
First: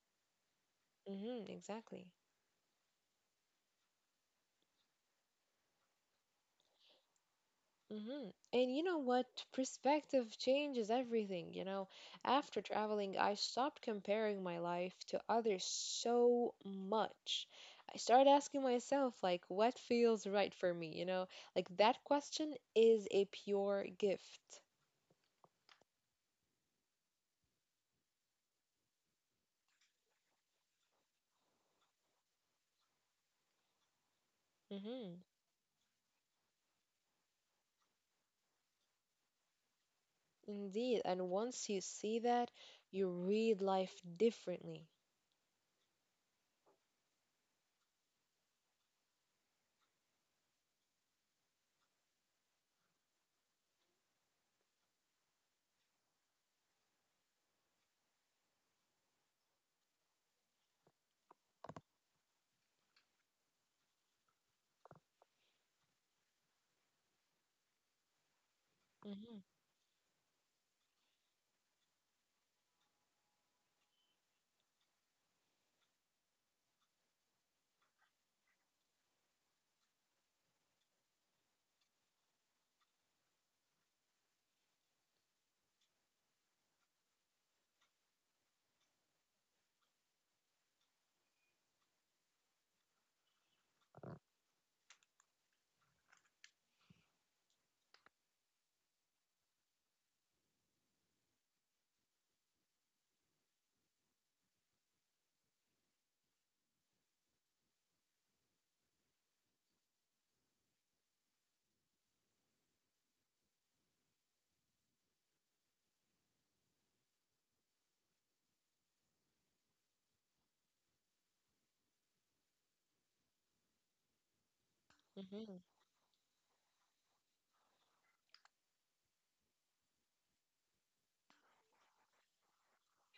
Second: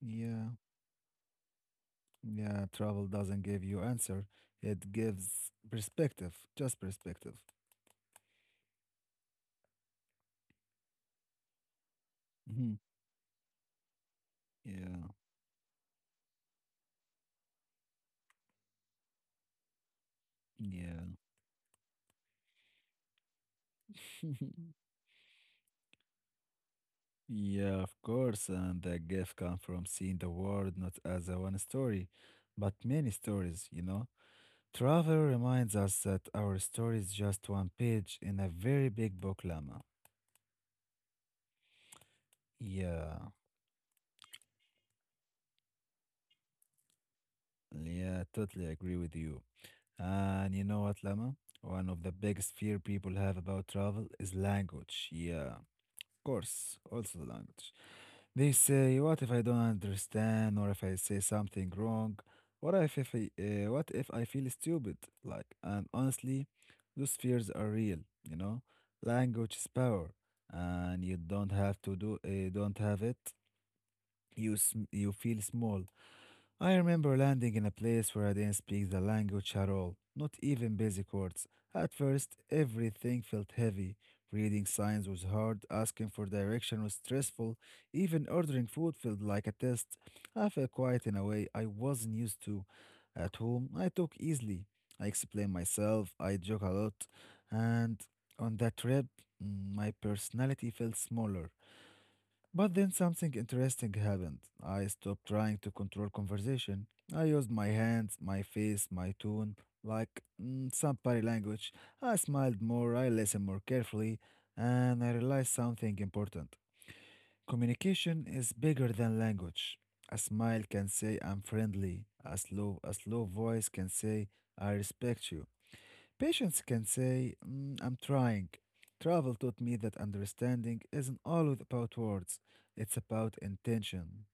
A: Yeah,
B: hmm Exactly.
A: yeah, travel doesn't give you answer. It gives perspective, just perspective.
B: hmm And you know what? Perspective changes everything, you know. After
A: Mhm.
B: traveling, I stopped comparing my life to
A: Yeah,
B: others so much. I started asking myself, like, what feels right for me, you
A: yeah.
B: know? Like, that question is a pure gift.
A: Yeah, of course, and the gift comes from seeing the world not as a one story, but many stories, you know
B: hmm
A: Travel reminds us that our story is just one page in a very big book, Lama.
B: Indeed. And once you see that, you
A: Yeah,
B: read life differently.
A: yeah, totally agree with you. And you know what, Lama? One of the biggest fear people have about travel is language. Yeah, of course, also the language. They say, "What if, I don't understand, or if I say something wrong? What if, if I, uh, what if I feel stupid?" Like, and honestly, those fears are real. You know, language
B: hmm
A: is power, and you don't have to do, uh, don't have it. You sm- you feel small. I remember landing in a place where I didn't speak the language at all, not even basic words. At first, everything felt heavy. Reading signs was hard, asking for direction was stressful, even ordering food felt like a test. I felt quiet in a way I wasn't used to. At home, I talk easily. I explain myself, I joke a lot, and on that trip, mm, my personality felt smaller. But then something interesting happened. I stopped trying to control conversation. I used my hands, my face, my tone, like mm, some body language. I smiled more, I listened more carefully, and I realized something important. Communication is bigger than language. A smile can say I'm friendly. A slow, a slow voice can say I respect you. Patients
B: hmm
A: can say, "Mm, I'm trying." Travel taught me that understanding isn't always about words, it's about intention.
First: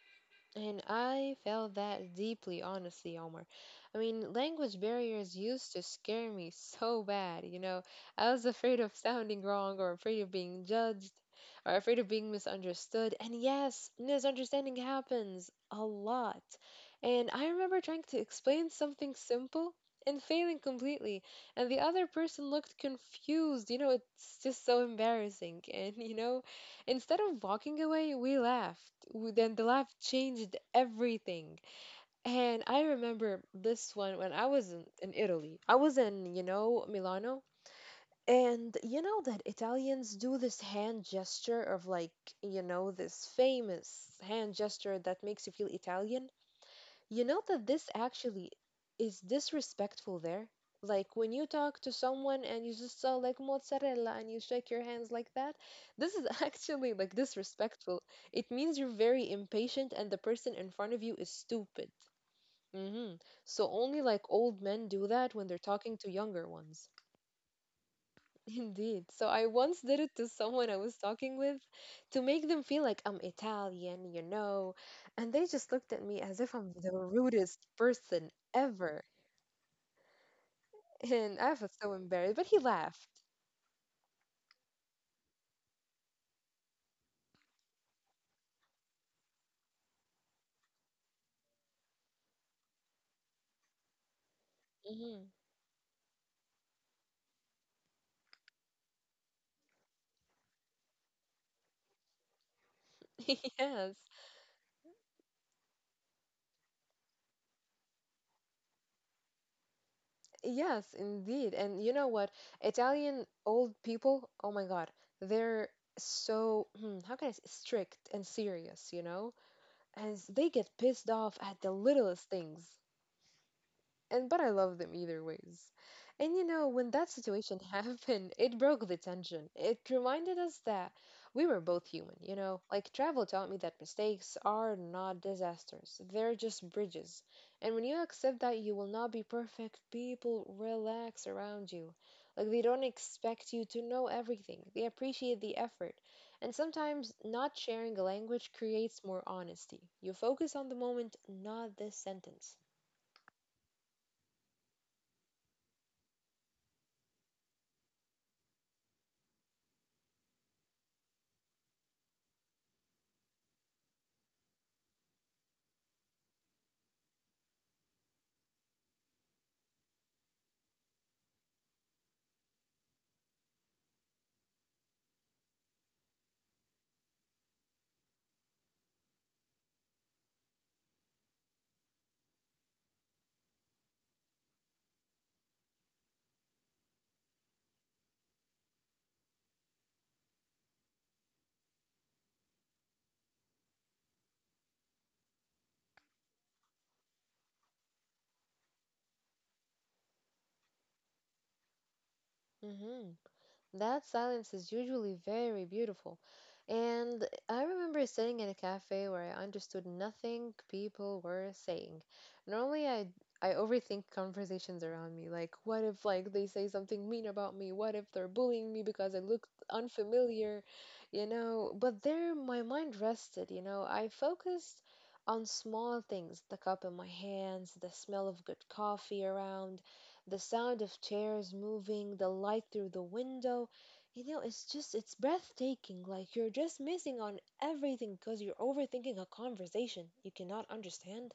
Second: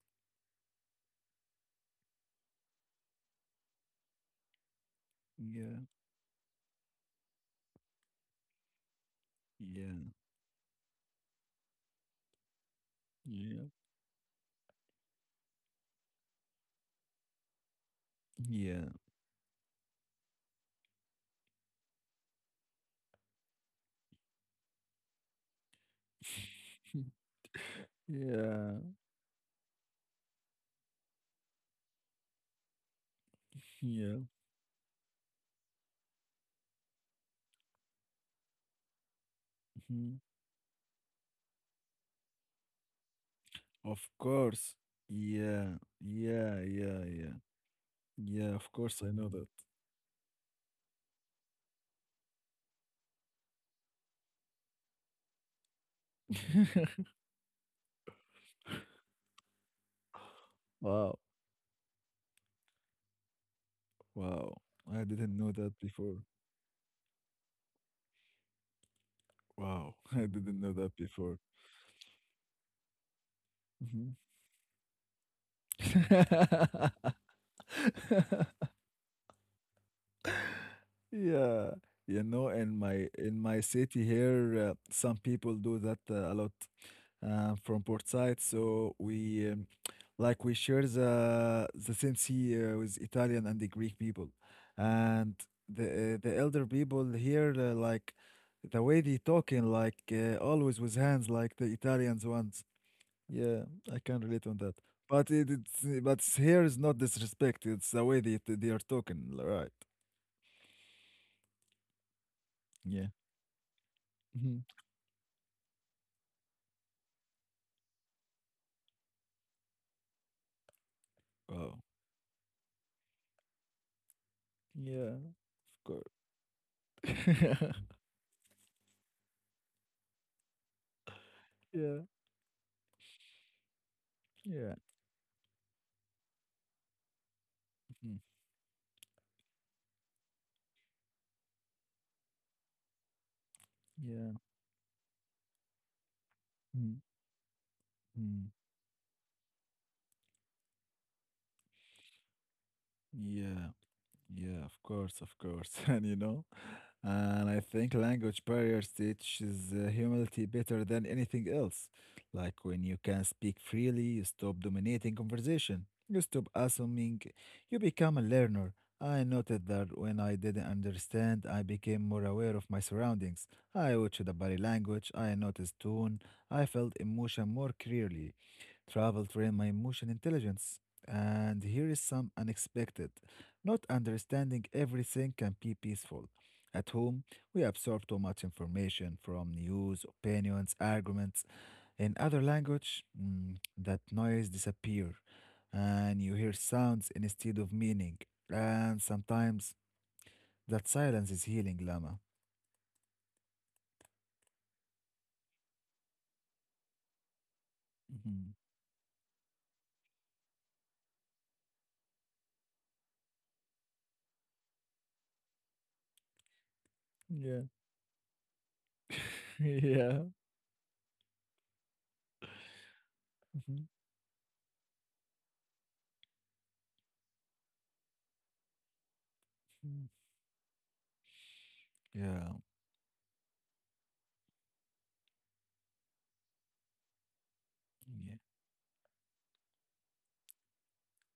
B: And I felt that deeply, honestly, Omar. I mean, language barriers used to
A: Yeah,
B: scare me so bad, you know. I was afraid of sounding wrong, or afraid
A: yeah,
B: of being judged, or afraid of being misunderstood. And
A: yeah,
B: yes, misunderstanding happens a lot. And I remember trying to explain something
A: yeah,
B: simple and failing completely. And the other person looked confused. You know, it's just so embarrassing. And, you know, instead of walking away, we laughed.
A: yeah,
B: W- Then the laugh changed everything. And I remember this one when I was
A: yeah.
B: in, in Italy. I was in, you know, Milano. And you know that Italians do this
A: Mhm.
B: hand gesture of like, you know, this famous hand
A: Of
B: gesture that
A: course.
B: makes you feel Italian.
A: Yeah,
B: You
A: yeah,
B: know that
A: yeah,
B: this
A: yeah.
B: actually is
A: Yeah, of course I know
B: disrespectful
A: that.
B: there? Like when you talk to someone and you just saw like mozzarella and you shake your hands like that, this is actually like disrespectful. It means you're very impatient and the person in front of you is stupid.
A: Wow,
B: hmm So only like old men do
A: wow.
B: that when they're
A: I
B: talking to
A: didn't know
B: younger
A: that
B: ones.
A: before.
B: Indeed. So I once did it to
A: Wow,
B: someone I
A: I
B: was
A: didn't know
B: talking
A: that
B: with,
A: before.
B: to make them feel like I'm Italian, you know, and they just looked at me as if I'm the
A: Mhm.
B: rudest person ever. And I was
A: Yeah,
B: so
A: you
B: embarrassed, but
A: know,
B: he
A: in
B: laughed.
A: my in my city here, uh, some people do that uh, a lot uh, from port side. So we um, like we share the the sensei uh, with Italian and the Greek people,
B: hmm
A: and the uh, the elder people here uh, like the way they talking like uh, always with hands like the Italians ones. Yeah,
B: Yes.
A: I can relate on that. But it, it's but here is not disrespect. It's the way they they are talking, right?
B: Yes, indeed. And you know what?
A: Yeah.
B: Italian old people, oh my
A: Mhm.
B: God, they're so, hmm, how can I say, strict and serious, you know? And s- they get pissed off at the
A: Wow.
B: littlest things. And but I love them
A: Yeah,
B: either ways.
A: of
B: And you know, when that situation
A: course.
B: happened, it broke the tension. It reminded us that we were both
A: Yeah,
B: human, you know? Like travel taught me that mistakes are
A: yeah,
B: not disasters. They're just bridges. And when you
A: mhm,
B: accept that you will not be perfect, people relax around you. Like they don't expect you to know
A: yeah,
B: everything. They appreciate the effort. And
A: mm,
B: sometimes not sharing a language
A: mm,
B: creates more honesty. You focus on the moment, not the sentence.
A: yeah, yeah, of course, of course. And you know, And I think language barriers teaches uh, humility better than anything else. Like when you can speak freely, you stop dominating conversation. You stop assuming. You become a learner. I noted that when I didn't understand, I became more aware of my surroundings. I watched the body language. I noticed tone. I felt emotion more clearly. Travel trained my emotion intelligence. And here is some unexpected. Not understanding everything can be peaceful. At home, we absorb too much information from news, opinions, arguments. In other language, mm, that noise disappear, and you hear sounds instead of meaning. And sometimes that silence is healing, Lama.
B: Mhm. That silence is usually very beautiful. And I remember sitting in a
A: Mhm.
B: cafe where I understood nothing people were saying. Normally I I overthink conversations around me, like what if like they say something mean about
A: Yeah.
B: me? What if they're bullying me because I look
A: Yeah.
B: unfamiliar, you know? But there my mind rested, you know.
A: Mhm.
B: I focused on small things, the cup in my hands, the smell of good coffee around,
A: Mm.
B: the sound of chairs moving, the
A: Yeah,
B: light through the window. You know, it's just, it's breathtaking. Like you're just missing on everything
A: yeah,
B: because you're overthinking a conversation you cannot understand.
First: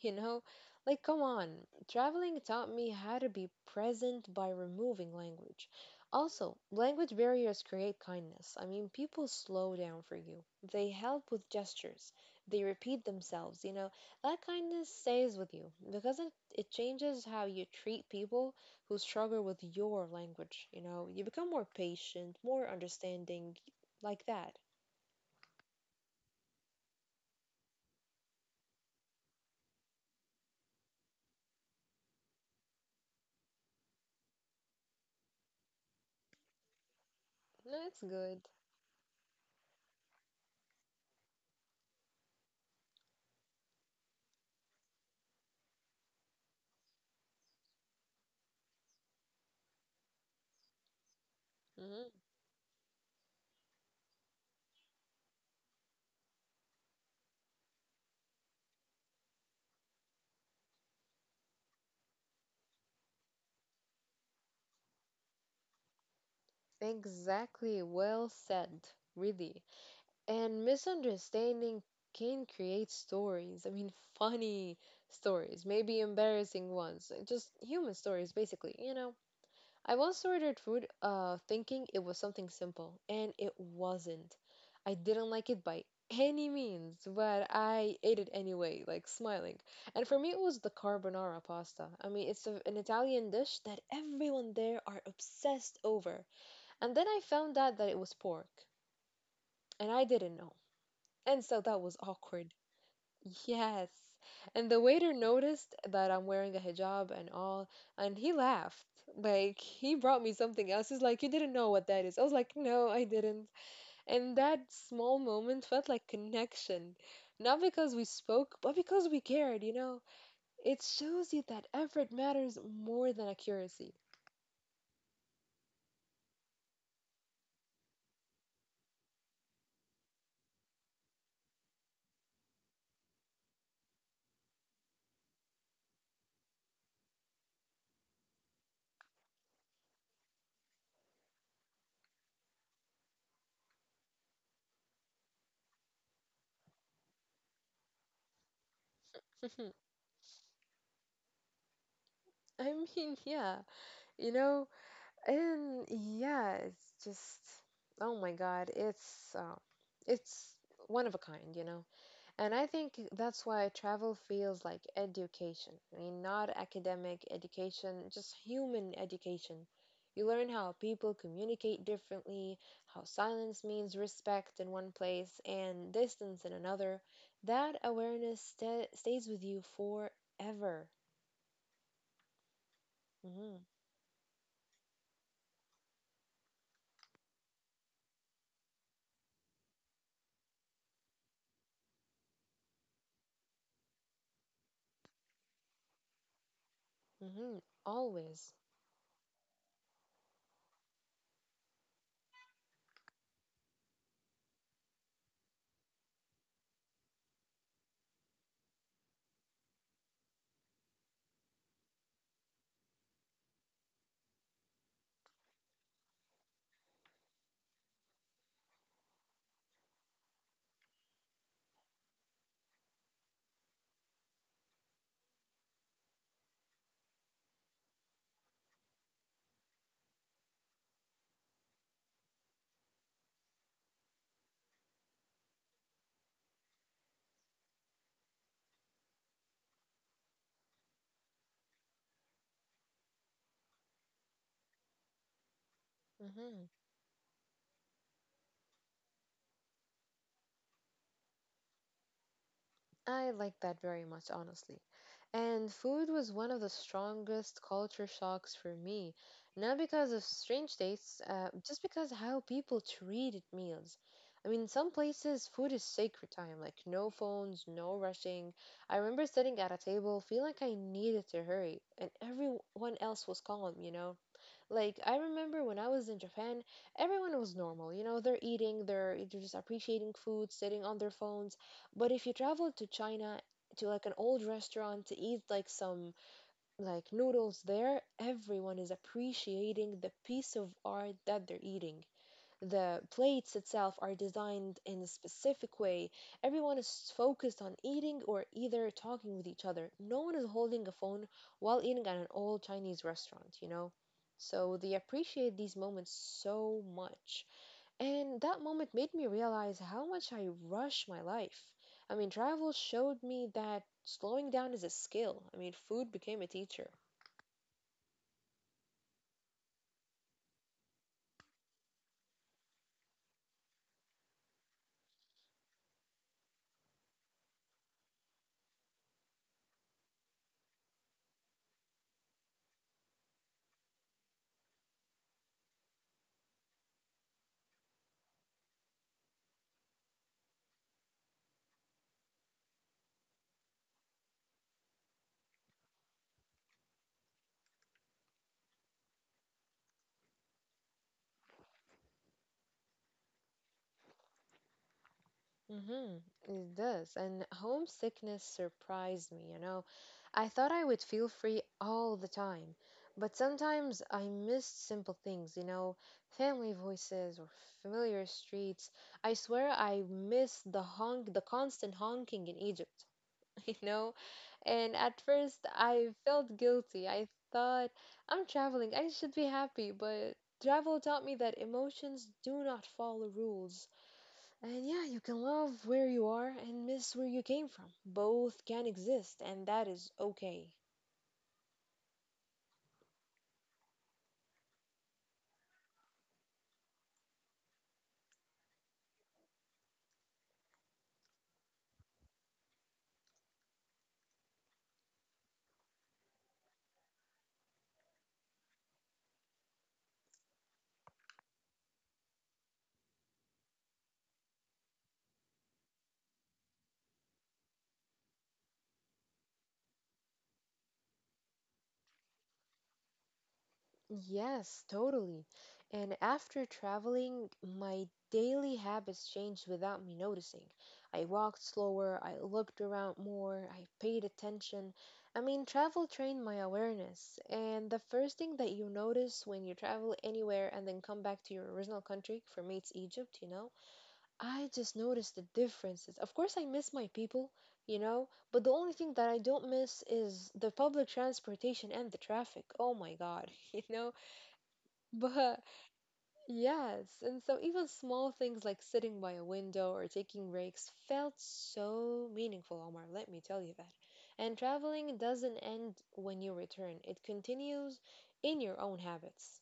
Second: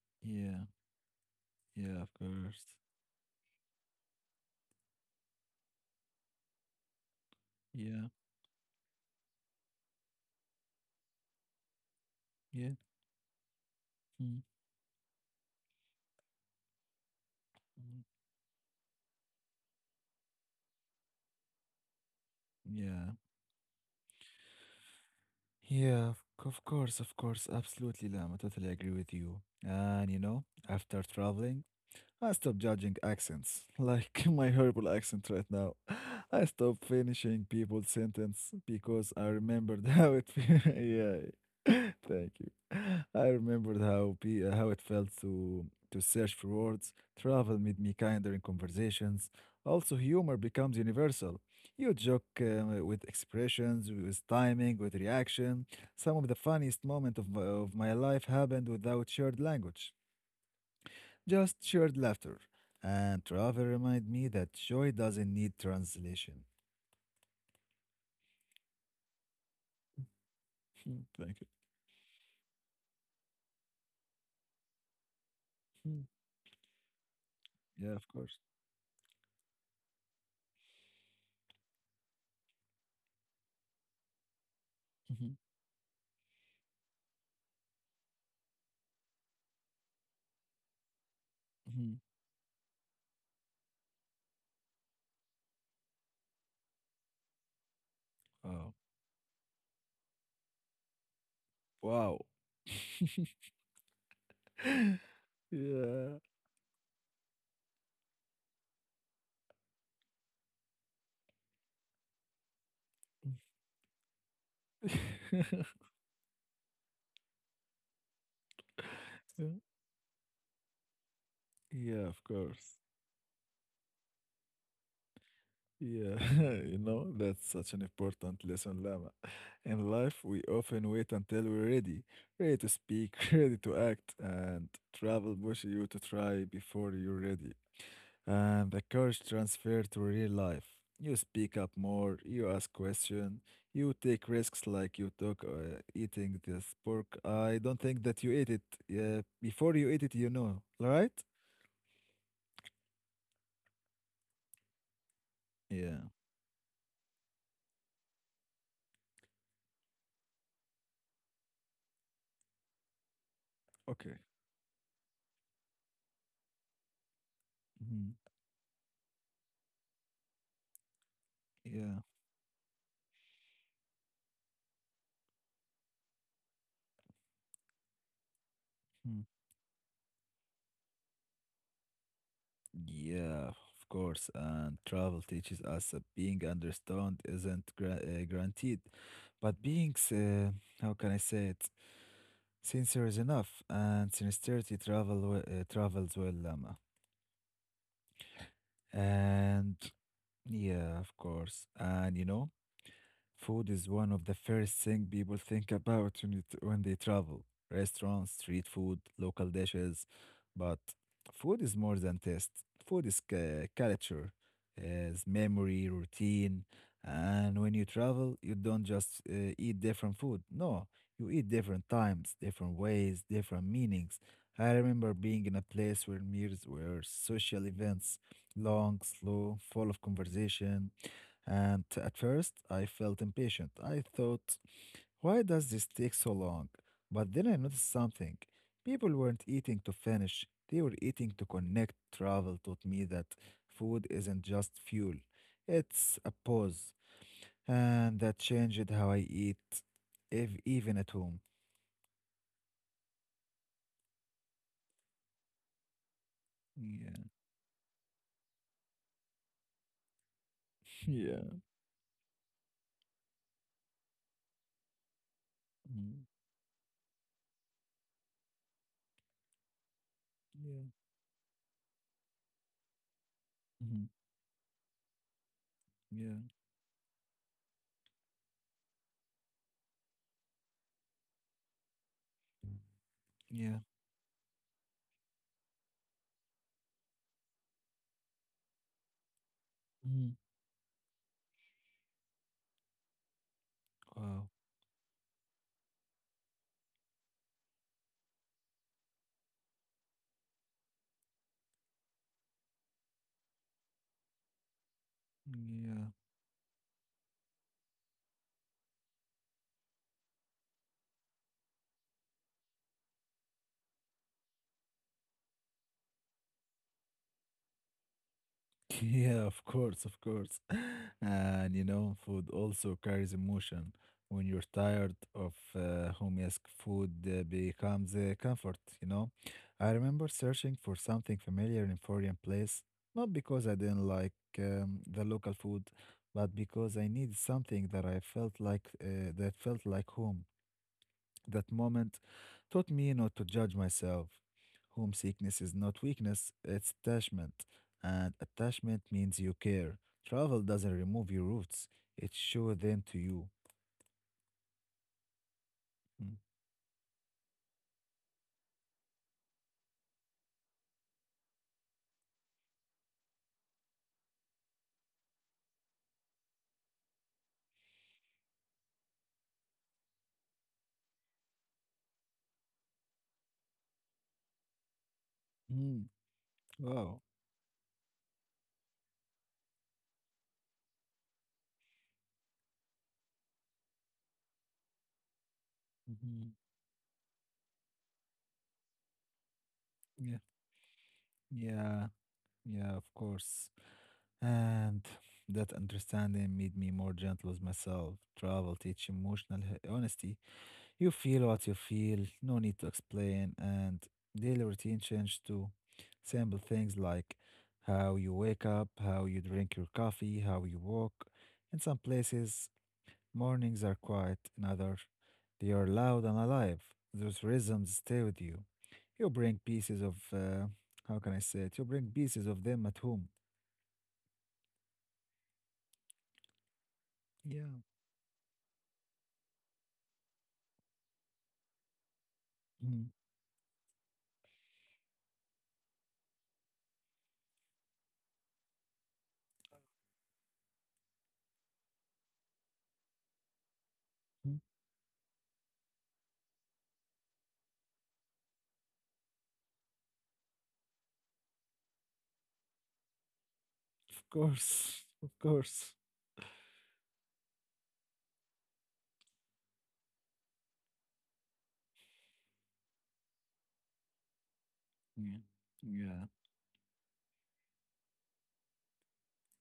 B: You know,
A: yeah,
B: like, come on.
A: yeah, of
B: Traveling taught
A: course.
B: me how to be present by removing language. Also, language barriers create
A: Yeah.
B: kindness. I mean, people slow down for you, they help with gestures, they
A: Yeah.
B: repeat themselves. You know,
A: Mm,
B: that kindness stays with you because it, it changes how you
A: mm.
B: treat people who struggle with your language. You know, you become more patient, more
A: Yeah.
B: understanding, like that.
A: Yeah, of, c- of course, of course, absolutely, Lam. I totally agree with you. And you know, after traveling, I stopped judging accents, like my horrible accent right now. I stopped finishing people's
B: That's good.
A: sentence because I remembered how it felt. yeah, thank you. I remembered how pe- how it felt to to search for words. Travel made me kinder in conversations. Also, humor becomes universal. You
B: Hmm.
A: joke uh, with expressions, with timing, with reaction. Some of the funniest moment of my, of my life happened without shared language. Just shared laughter. And travel remind me that joy doesn't need translation.
B: Exactly. Well said. Really. And
A: Hmm, Thank you.
B: misunderstanding can create stories. I mean, funny stories, maybe
A: Hmm,
B: embarrassing ones, uh, just human
A: Yeah, of
B: stories,
A: course.
B: basically, you know. I once ordered food uh, thinking it was something simple, and it wasn't. I didn't
A: Mhm,
B: like it by any means, but I ate it anyway, like smiling. And for me, it was the carbonara pasta.
A: mhm.
B: I mean, it's a, an Italian dish that everyone there are obsessed over. And then I found out that it was pork,
A: Oh,
B: and I didn't know. And so that was
A: wow.
B: awkward. Yes. And the waiter noticed that
A: Yeah.
B: I'm wearing a hijab and all, and he laughed. Like, he brought me something else. He's like, "You didn't know what that is." I was like, "No, I didn't." And that small moment felt like connection. Not because we spoke, but because we
A: Yeah,
B: cared, you know? It shows you that effort
A: Yeah, of
B: matters
A: course.
B: more than accuracy.
A: Yeah, you know, that's such an important lesson, Lama. In life, we often wait until we're ready, ready to speak, ready to act, and travel pushes you to try before you're ready. And the courage transfer to real life. You speak up more, you ask questions, you take risks like you took uh, eating this pork. I don't think that you ate it. Yeah, before you eat it, you know, right?
B: I mean, yeah, you know, and
A: Yeah.
B: yeah, it's just oh my God, it's uh, it's one of a kind, you know. And I think that's why
A: Okay.
B: travel feels like education. I mean, not academic education,
A: Mhm.
B: just human education. You learn how people communicate
A: Yeah.
B: differently, how silence means respect in one place and distance in another. That awareness sta
A: Mm.
B: stays with you forever.
A: Yeah,
B: Hmm.
A: of course. And travel teaches us that being understood isn't gra- uh, guaranteed, but being, s- uh, how can I say it? Sincere is enough, and sincerity travel we- uh, travels well, Lama.
B: Hmm. Always.
A: And yeah, of course. And you know, food is one of the first thing people think about when, it, when they travel. Restaurants, street food, local dishes. But food is more than taste. Food is cu- culture, is memory, routine. And when you travel, you don't just uh, eat different food. No, you eat different times, different ways, different meanings. I remember being in a place where meals were social events, long, slow, full of conversation. And at first, I felt impatient. I thought, why does this take so long? But then I noticed something. People weren't eating to finish, they were eating to connect. Travel taught me that food isn't just fuel, it's a
B: Hmm.
A: pause. And that changed how I eat, if, even at home.
B: I like that very much, honestly. And food was one of the
A: Yeah.
B: strongest culture shocks for me, not because of strange tastes, uh,
A: Yeah.
B: just because how people treated meals. I mean, some places food is sacred
A: Mm.
B: time, like no phones, no rushing. I remember sitting at a table, feeling like I
A: Yeah.
B: needed to hurry, and everyone else was calm, you know?
A: Mhm.
B: Like, I remember when I was in
A: Yeah.
B: Japan, everyone was normal, you know, they're eating, they're, they're just appreciating food, sitting on their phones but if you travel to
A: Mm-hmm.
B: China to
A: Yeah.
B: like an old restaurant to eat like some like noodles there, everyone is appreciating the
A: Mhm.
B: piece of art that they're eating. The plates itself are
A: Wow.
B: designed in a specific way. Everyone is focused on eating or either talking with each other. No one is holding a phone while eating at an old Chinese restaurant, you know? So they appreciate these moments
A: Yeah.
B: so much. And that moment made me realize how much I rush my life. I mean, travel showed me that slowing down is a skill. I mean, food became a teacher.
A: Yeah, of course, of course. And you know, food also carries emotion. When you're tired of uh, home, yes, food uh, becomes a comfort, you know. I remember searching for something familiar in foreign place, not because I didn't like um, the local food, but because I needed something that I felt like uh, that felt like home. That moment taught me not to judge myself. Homesickness is not weakness, it's attachment. And attachment means you care. Travel doesn't remove your roots, it shows them to you.
B: Mm-hmm, it does. And homesickness surprised me, you know. I thought I would feel free all the time, but sometimes I missed simple things, you know, family voices or familiar streets. I swear I missed the honk, the constant honking in Egypt. you know? And at first, I
A: Mhm.
B: felt guilty.
A: Wow.
B: I thought, I'm traveling, I should be happy, but travel taught me that emotions do not follow rules. And yeah, you can love where you are
A: Mhm.
B: and miss where you came from. Both can exist, and that is
A: Yeah.
B: okay.
A: Yeah. Yeah, of course. And that understanding made me more gentle with myself. Travel teach emotional h- honesty. You feel what you feel, no need to explain, and daily routine change to simple things like how you wake up, how you drink your coffee, how you walk. In some places, mornings are quiet, in others, they are loud and alive. Those rhythms stay with you. You bring pieces of, uh, how can I say it? You bring pieces of them at home.
B: Yes, totally. And after traveling,
A: Yeah.
B: my daily habits changed without me noticing. I walked slower, I looked
A: Mhm.
B: around more, I paid attention. I mean, travel trained my awareness. And the first thing that you notice when you travel anywhere and then come back to your original country, for me it's Egypt, you know, I just noticed the differences. Of course, I miss my people, you know, but the only thing that I don't miss is the public transportation and the traffic. Oh my God, you know?
A: Of course. Of
B: But
A: course.
B: yes, and so even small things like sitting by a window or taking breaks felt so meaningful, Omar, let me tell you that. And traveling
A: Yeah.
B: doesn't end
A: Yeah.
B: when you return, it continues in your own habits.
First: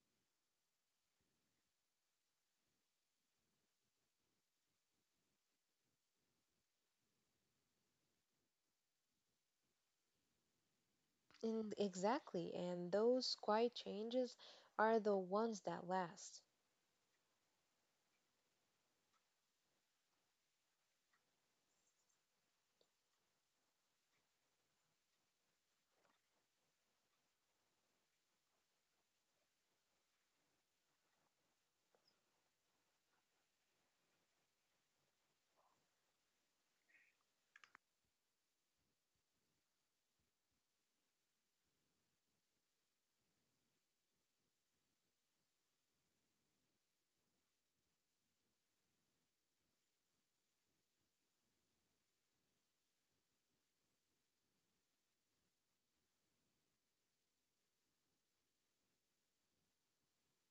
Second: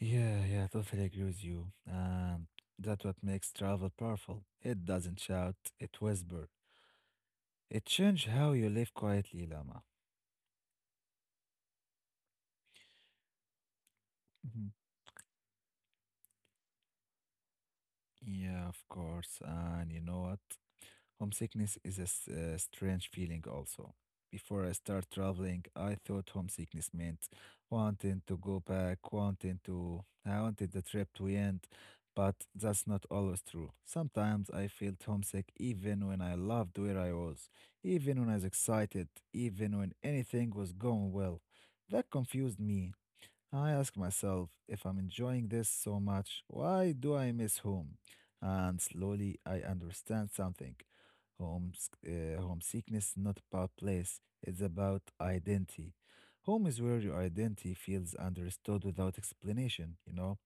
A: Yeah, yeah, totally agree with you. And that's what makes travel powerful. It doesn't shout, it whispers. It changes how you live quietly, Lama.
B: And exactly, and those quiet changes
A: Mhm.
B: are the ones that last.
A: Yeah, of course. And you know what? Homesickness is a s- uh, strange feeling also. Before I start traveling, I thought homesickness meant wanting to go back, wanting to, I wanted the trip to end, but that's not always true. Sometimes I felt homesick even when I loved where I was, even when I was excited, even when anything was going well. That confused me. I ask myself if I'm enjoying this so much, why do I miss home? And slowly I understand something. Home, uh, Homesickness is not about place, it's about identity. Home is where your identity feels understood without explanation, you know,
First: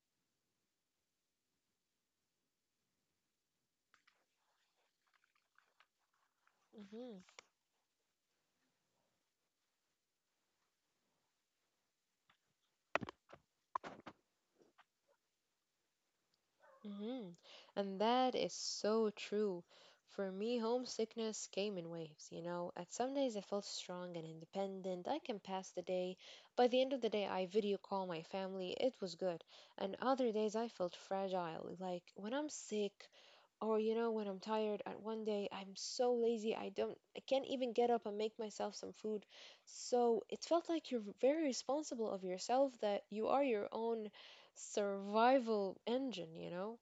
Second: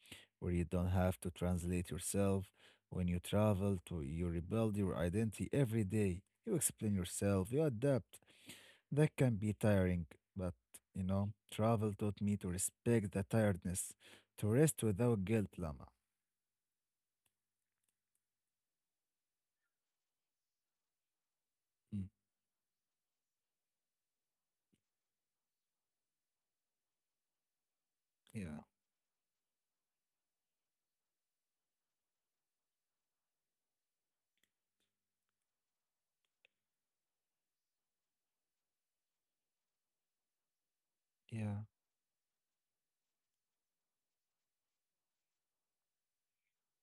A: where you don't have to translate yourself. When you travel, to, You rebuild your identity every day. You explain
B: Mhm.
A: yourself, you adapt, that can be tiring, but you know, travel taught me to respect the tiredness, to rest without guilt, Lama.
B: Mhm. And that is so true. For me, homesickness came in
A: Mm,
B: waves, you know. At some days I felt strong and independent. I can pass the day. By the end of the day, I video call my
A: Yeah,
B: family. It was good. And other days I felt fragile. Like when I'm sick or you know, when I'm tired and one day I'm so lazy I don't I can't even get up and make myself some food. So it felt like you're very
A: yeah,
B: responsible of yourself that you are your own survival engine, you know?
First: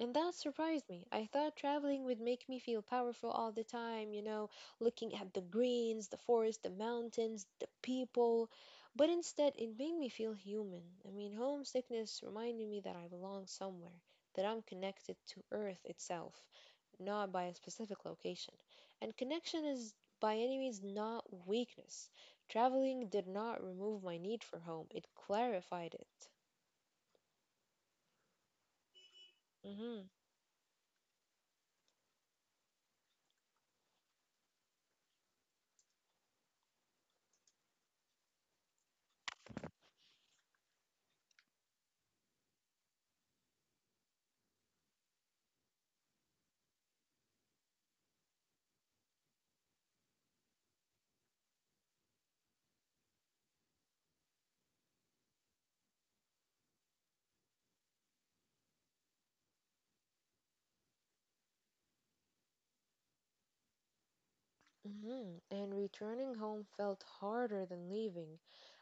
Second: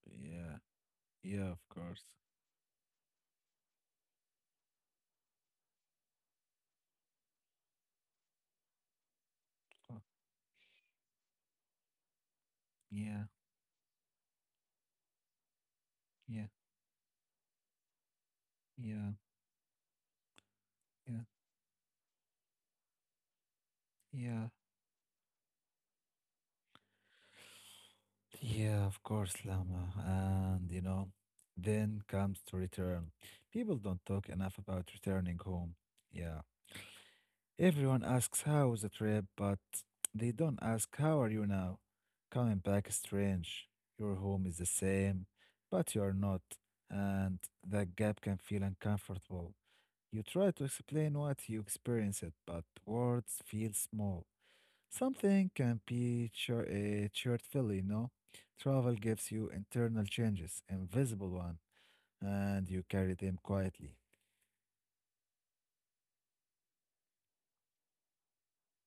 B: And that
A: yeah,
B: surprised me. I
A: yeah,
B: thought
A: of course.
B: traveling would make me feel powerful all the time, you know, looking at the greens, the forest, the mountains, the people. But instead, it made
A: Oh,
B: me feel human. I mean, homesickness reminded me that I
A: Yeah,
B: belong somewhere, that I'm connected to Earth itself,
A: yeah,
B: not by a specific location.
A: yeah,
B: And connection is by any means
A: yeah,
B: not weakness. Traveling did not remove my need
A: yeah,
B: for home, it clarified it.
A: yeah, of course, Lama.
B: Mhm.
A: And you know, then comes to return. People don't talk enough about returning home. Yeah. Everyone asks how was the trip, but they don't ask how are you now? Coming back is strange. Your home is the same, but you are not, and that gap can feel uncomfortable. You try to explain what you experienced, but words feel small. Something can be chur- uh, hurtful, you know? Travel gives you internal changes, invisible one, and you carry them quietly.
B: Mhm, and returning home felt harder than leaving.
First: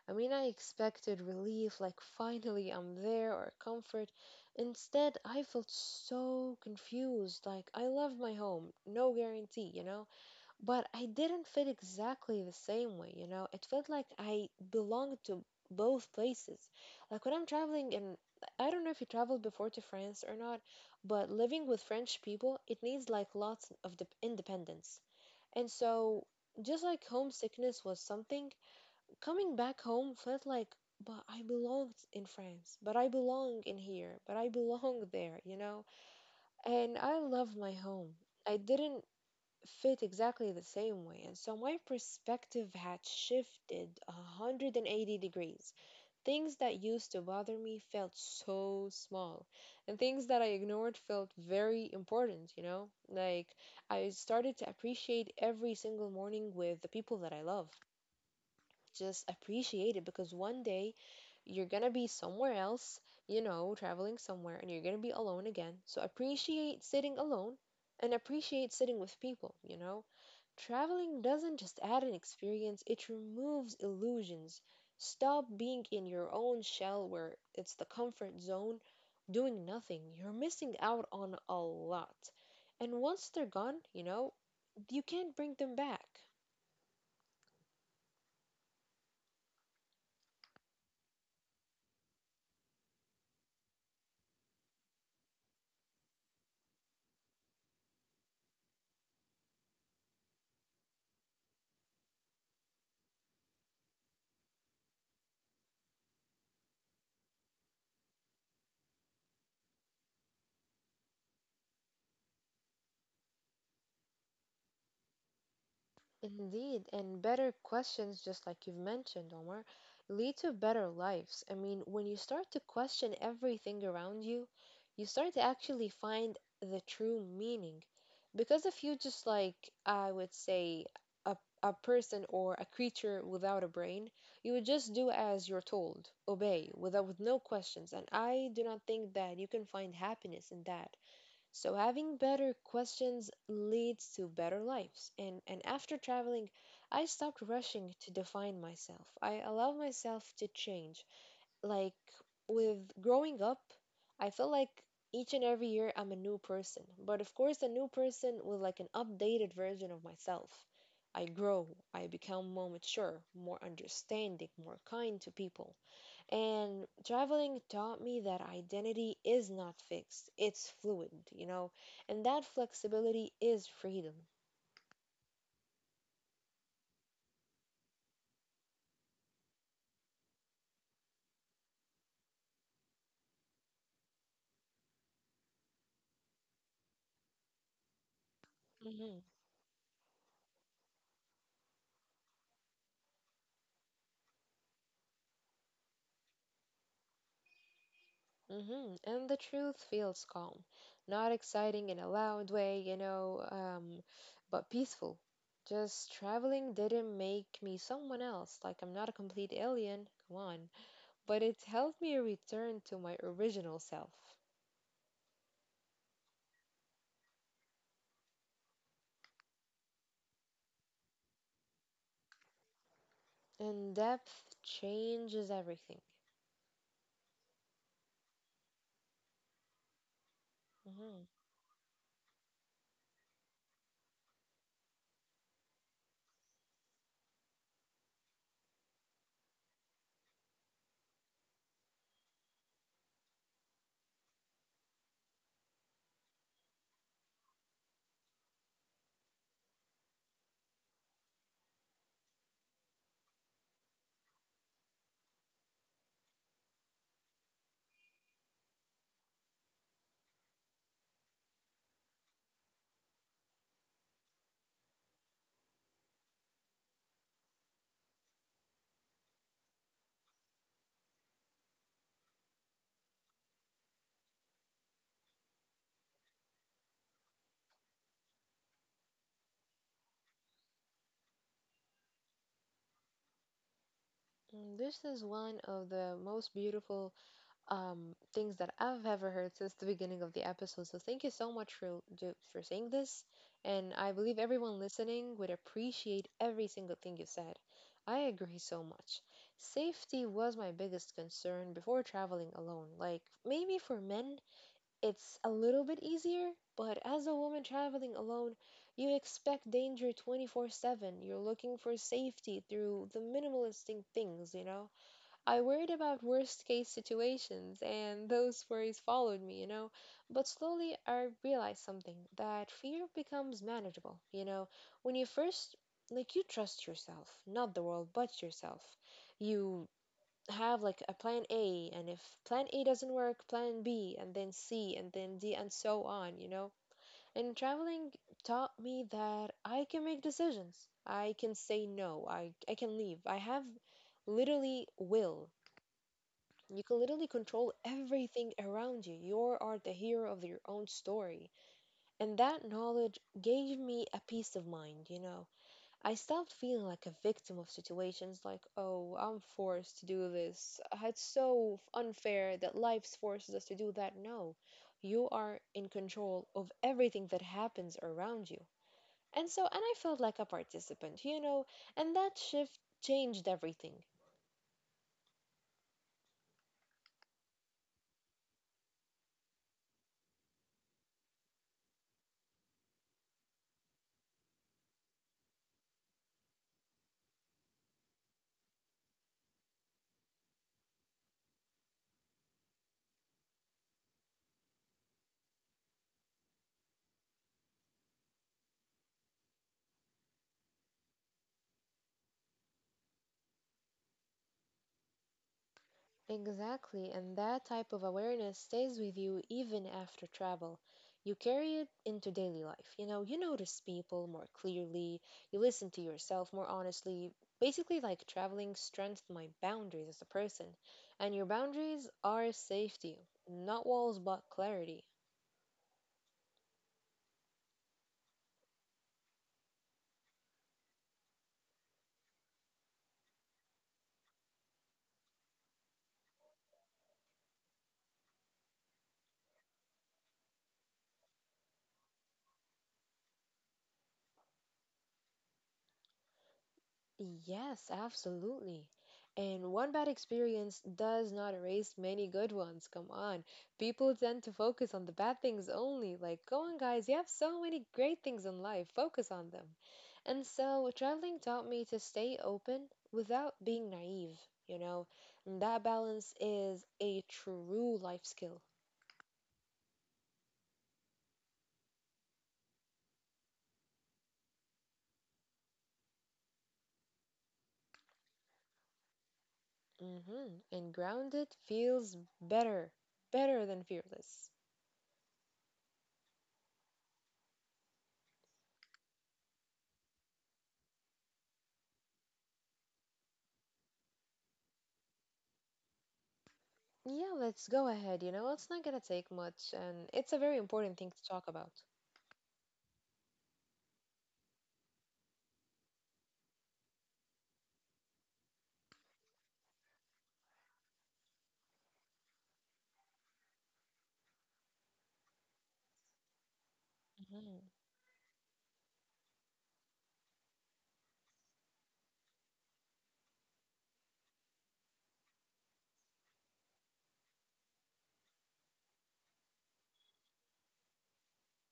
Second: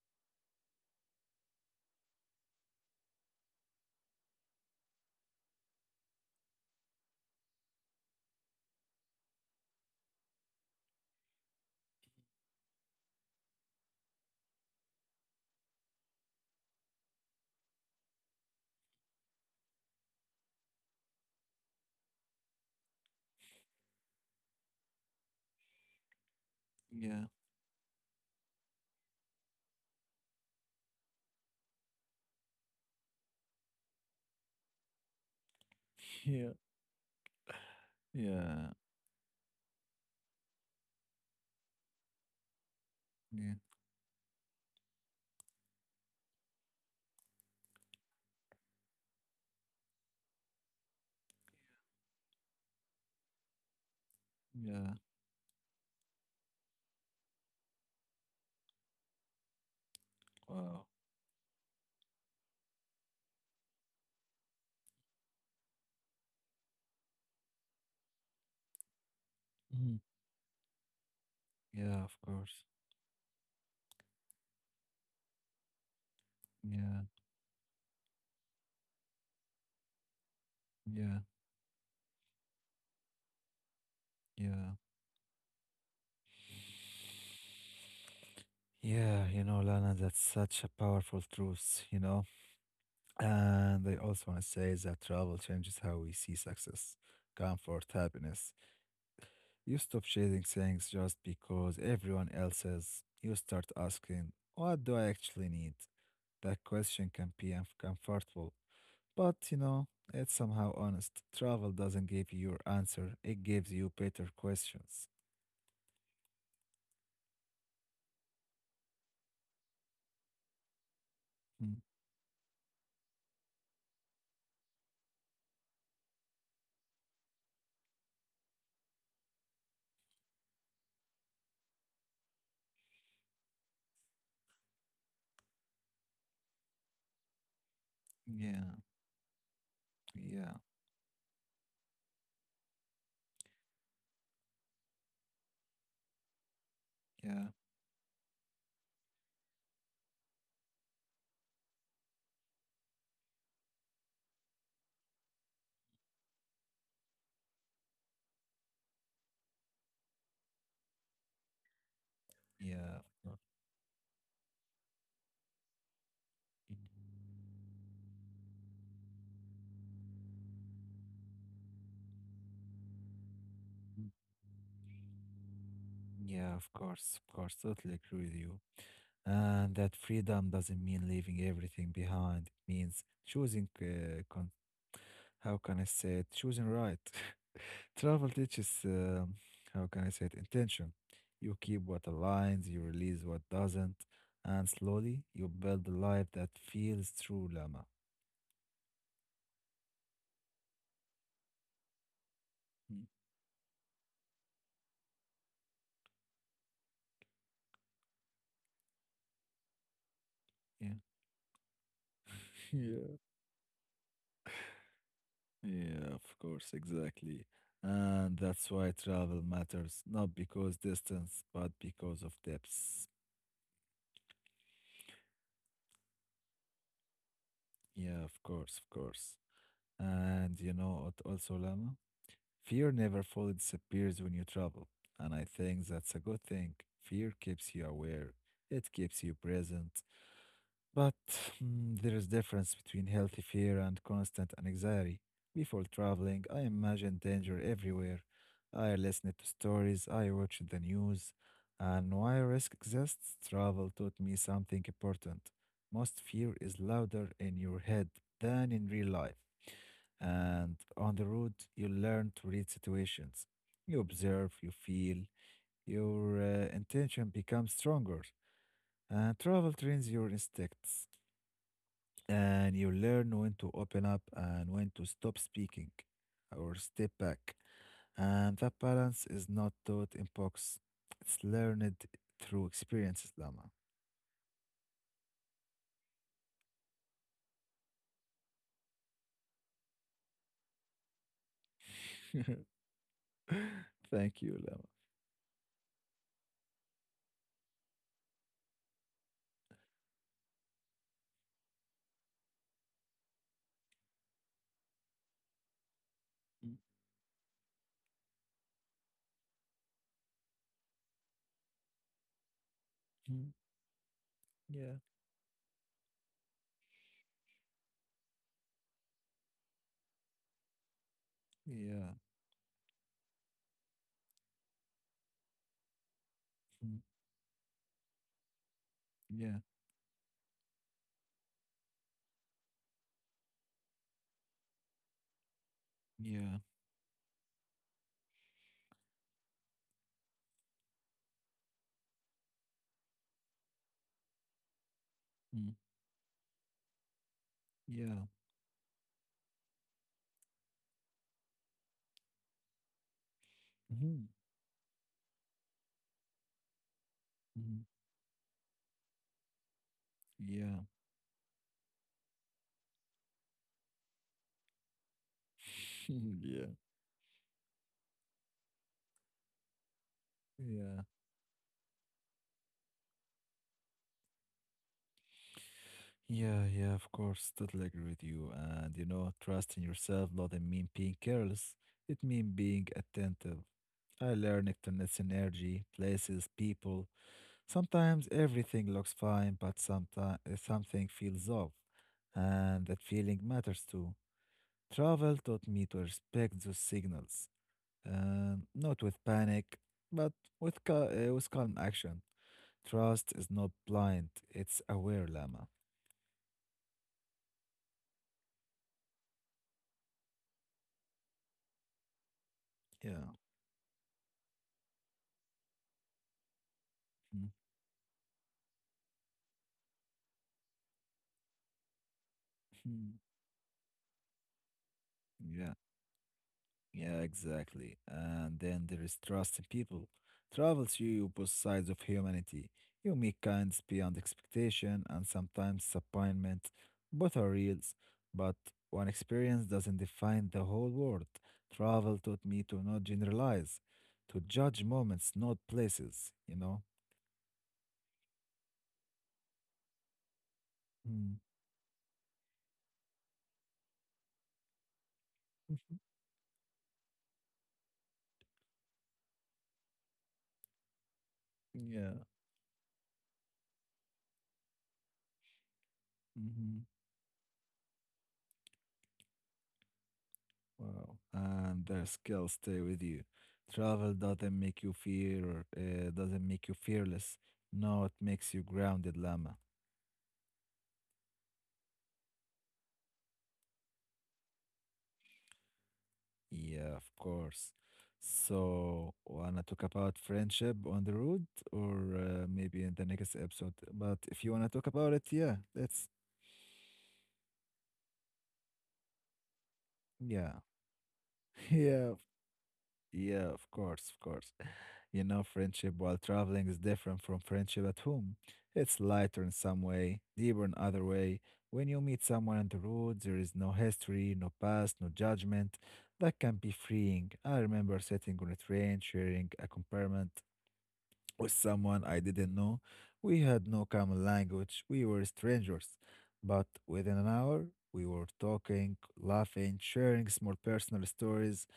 B: I mean, I expected relief, like finally I'm there, or comfort. Instead, I felt so confused, like I love my home, no guarantee, you know? But I didn't fit exactly the same way, you know? It felt like I belonged to both places. Like when I'm traveling, and I don't know if you traveled before to France or not, but living with French people, it needs like lots of de- independence. And so, just like
A: Yeah,
B: homesickness was something, coming back home felt like, but I belonged in France, but I belong in here, but I belong there, you know?
A: yeah,
B: And I love my home. I
A: yeah,
B: didn't fit exactly the same way. And so my perspective had
A: yeah,
B: shifted one hundred eighty degrees. Things that used to bother me felt so small, and things that I ignored felt very important, you know? Like, I started to
A: yeah.
B: appreciate every single morning with the people that I love. Just appreciate it because one
A: Wow.
B: day you're gonna be somewhere else, you know, traveling somewhere, and you're gonna be alone again. So appreciate sitting alone and appreciate sitting with people, you
A: Mhm.
B: know? Traveling doesn't just
A: Yeah,
B: add an
A: of course.
B: experience, it removes illusions. Stop being in your own
A: Yeah,
B: shell where it's the comfort zone, doing nothing. You're missing out
A: yeah,
B: on a lot. And once they're gone, you know,
A: yeah.
B: you can't bring them back.
A: Yeah, you know, Lana, that's such a powerful truth, you know. And I also want to say that travel changes how we see success, comfort, happiness. You stop chasing things just because everyone else is. You start asking, what do I actually need? That question can be uncomfortable, but you know, it's somehow honest. Travel doesn't give you your answer, it gives you better questions.
B: Indeed, and better questions, just like you've mentioned, Omar, lead to better lives. I
A: Mm,
B: mean, when you start to question everything around you, you start to actually find the true meaning. Because if you just like, I would say, a, a person or a creature without a brain, you would just do as you're told, obey, without with no questions. And I do
A: Yeah,
B: not think that you can find happiness
A: yeah,
B: in that. So, having better questions leads to better lives. And, and after traveling, I
A: yeah,
B: stopped rushing to define myself. I allowed myself to change. Like with growing up, I felt like each and every year I'm a new person. But of course, a new person with like an updated version of myself. I grow, I become more
A: yeah,
B: mature,
A: uh,
B: more understanding, more kind to people. And traveling taught me that identity is not fixed, it's fluid, you know, and that flexibility is freedom.
A: yeah, of course, of course, totally agree with you. And that freedom doesn't mean leaving everything behind, it means choosing, uh, con- how can I say it, choosing right. Travel teaches,
B: Hmm.
A: uh, how can I say it, intention. You keep what aligns, you release what doesn't, and slowly you build a life that feels true, Lama.
B: Hmm. And the truth feels calm, not exciting in a loud way, you
A: Mm,
B: know, um, but peaceful. Just traveling didn't make me someone else, like I'm not a complete alien, come on.
A: Yeah.
B: But it helped me return to
A: Yeah,
B: my original self.
A: yeah, of course, exactly. And that's why travel matters, not because distance, but because of depths.
B: And depth changes everything.
A: Yeah, of course, of course. And you know
B: Mm-hmm.
A: what also, Lama? Fear never fully disappears when you travel, and I think that's a good thing. Fear keeps you aware, it keeps you present. But mm, there is difference between healthy fear and constant anxiety. Before traveling, I imagined danger everywhere. I listened to stories, I watched the news, and while risk exists, travel taught me something important. Most fear is louder in your head than in real life. And on the road, you learn to read situations. You observe, you feel, your uh, intention becomes stronger. And travel trains your instincts. And you learn when to open up and when to stop speaking or step back. And that balance is not taught in books, it's learned through experiences, Lama.
B: Mm, this is one of the most beautiful um, things that I've ever heard since the beginning of the episode. So thank you so much for do- for saying this, and I believe
A: Thank you,
B: everyone
A: Lama.
B: listening would appreciate every single thing you said. I agree so much. Safety was my biggest concern before traveling alone. Like maybe for men, it's a little bit easier, but as a woman traveling alone, you expect danger twenty-four seven. You're looking for safety through the
A: Mhm.
B: minimalistic things, you know?
A: Yeah,
B: I worried about worst case situations, and those worries followed me, you know. But slowly I realized
A: yeah,
B: something that fear becomes manageable, you know. When you first, like, you trust
A: Mm.
B: yourself, not the world, but yourself.
A: yeah,
B: You have, like, a plan A, and if plan A doesn't work, plan B, and then C, and then D, and so on, you
A: yeah,
B: know. And traveling taught me that I can make decisions. I can say no. I, I can leave. I have literally will
A: Mm.
B: you can literally control
A: yeah.
B: everything around you. You are the hero of your own story. And that knowledge gave me a
A: Mhm.
B: peace of mind, you know. I stopped feeling like a victim of
A: Mhm.
B: situations like, oh, I'm forced to do
A: Yeah.
B: this. It's so unfair that life forces us to do that. No, you are in control
A: Yeah.
B: of everything that happens around you. And so, and I felt like a
A: Yeah.
B: participant, you know, and that shift changed everything.
A: Yeah. Yeah. Of course. Totally agree with you. And, you know, trusting yourself doesn't mean being careless. It means being attentive. I learned to notice energy, places, people. Sometimes everything looks fine, but sometimes something feels off. And that feeling matters too. Travel taught me to respect those signals, um, not with panic, but with, ca- uh, with calm action. Trust is not blind, it's aware, Lama.
B: Exactly, and that type of awareness stays with you even after travel. You carry it into daily life. You know,
A: Yeah.
B: you notice people more clearly, you listen to yourself more honestly. Basically, like traveling strengthened my boundaries as a person. And your boundaries are safety,
A: Mhm.
B: not walls, but clarity.
A: Yeah. Yeah, exactly. And then there is trust in people. Travel show you both sides of humanity. You meet kinds beyond expectation and sometimes disappointment. Both are reals, but one experience doesn't define the whole world. Travel taught me to not generalize, to judge moments, not places, you know?
B: Yes, absolutely. And one bad experience does
A: Mm.
B: not erase many good ones. Come on. People tend to focus on the bad things only. Like, go on, guys, you have so many great things in life. Focus on them. And so, traveling taught me to
A: Yeah.
B: stay open without being naive, you know? And that balance is
A: Mm-hmm.
B: a true life skill.
A: Wow. And their skills stay with you. Travel doesn't make you fear, uh, doesn't make you fearless. No, it makes you grounded, Lama.
B: hmm And grounded feels better, better than fearless.
A: Yeah, of course. So, wanna talk about friendship on the road, or uh, maybe in the next episode. But if you wanna talk about it, yeah, that's
B: Yeah, let's go ahead. You know, it's not gonna take much, and it's a very important thing
A: yeah,
B: to talk about.
A: yeah. Yeah, of course, of course. You know, friendship while traveling is different from friendship at home. It's lighter in some way, deeper in other way. When you meet someone on the road, there is no history, no past, no judgment. That can be freeing. I
B: Mhm.
A: remember sitting on a train, sharing a compartment with someone I didn't know. We had no common language. We were strangers. But within an hour, we were talking, laughing, sharing small personal stories.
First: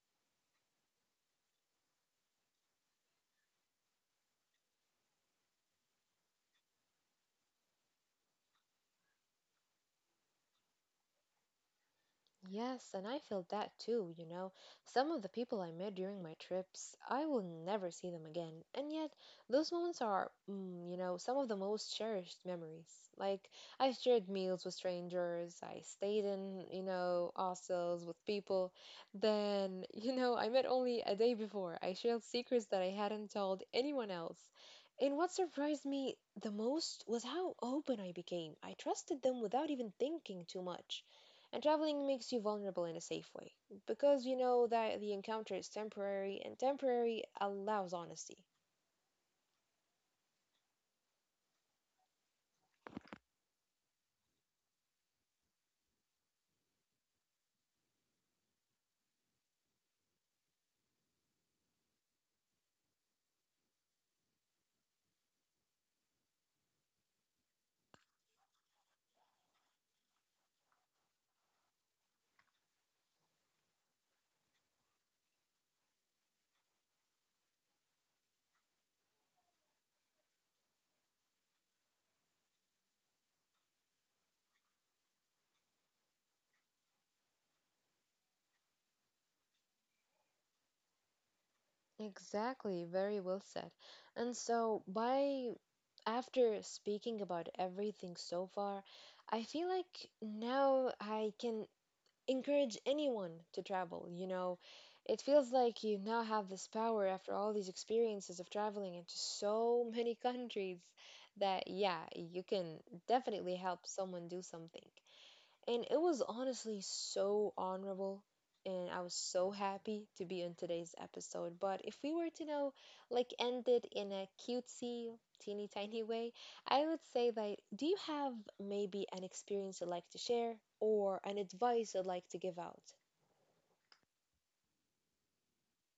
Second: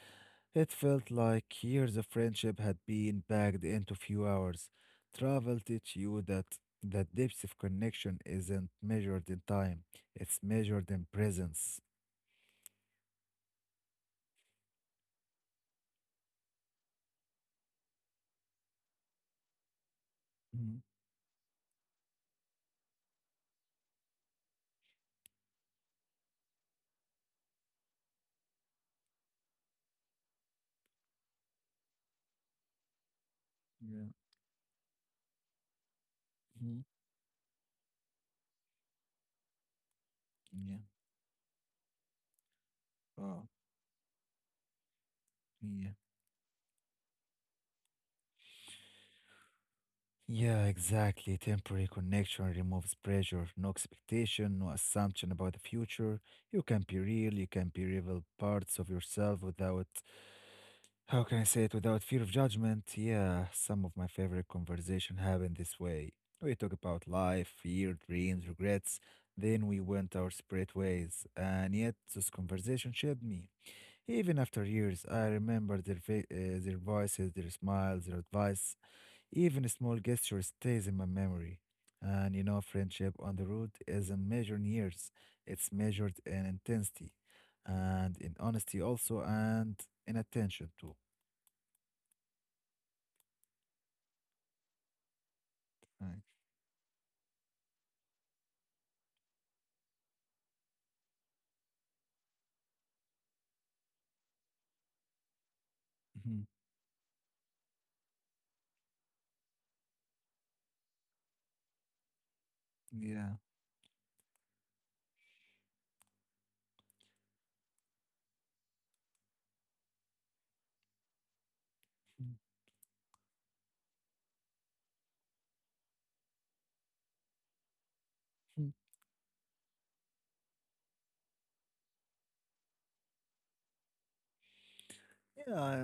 A: It felt like years of friendship had been packed into few hours. Travel teach you that the depth of connection isn't measured in time, it's measured in presence.
B: Yes, and I feel that too, you know. Some of the people I met during my trips, I will never see them again. And yet, those moments are,
A: Mhm.
B: mm, you know, some of the most cherished memories. Like, I shared meals with strangers, I stayed in, you know, hostels with people. Then, you know, I met only a day before. I shared secrets that I hadn't told
A: Yeah.
B: anyone else. And what surprised me the
A: Mhm.
B: most was how open I became. I trusted them without even thinking too
A: Yeah.
B: much. And traveling makes you vulnerable in a safe
A: Wow.
B: way because you know that the encounter is
A: Yeah.
B: temporary and temporary allows honesty.
A: Yeah, exactly. Temporary connection removes pressure, no expectation, no assumption about the future. You can be real, you can be reveal parts of yourself without how can I say it without fear of judgment? Yeah, some of my favorite conversation happened this way. We talk about life, fear, dreams, regrets. Then we went our separate ways, and yet those conversations shaped me. Even after years, I remember their fa- uh, their voices, their smiles, their advice. Even a small gesture stays in my memory. And you know, friendship on the road isn't measured in years; it's measured in intensity, and in honesty also, and in attention too.
B: Exactly, very well said. And so, by
A: Right.
B: after speaking about everything so far, I feel like now I can encourage anyone to travel. You know, it feels like you now have
A: Mhm.
B: this power after all these experiences of traveling into so many countries that, yeah, you can
A: Yeah.
B: definitely help someone do something. And it was honestly so honorable, and I was so happy to be on today's episode. But if we were to know, like, end it in a cutesy, teeny tiny way, I would say that do you have
A: Mhm.
B: maybe an experience you'd like to share or an advice you'd like to give out?
A: Yeah, I,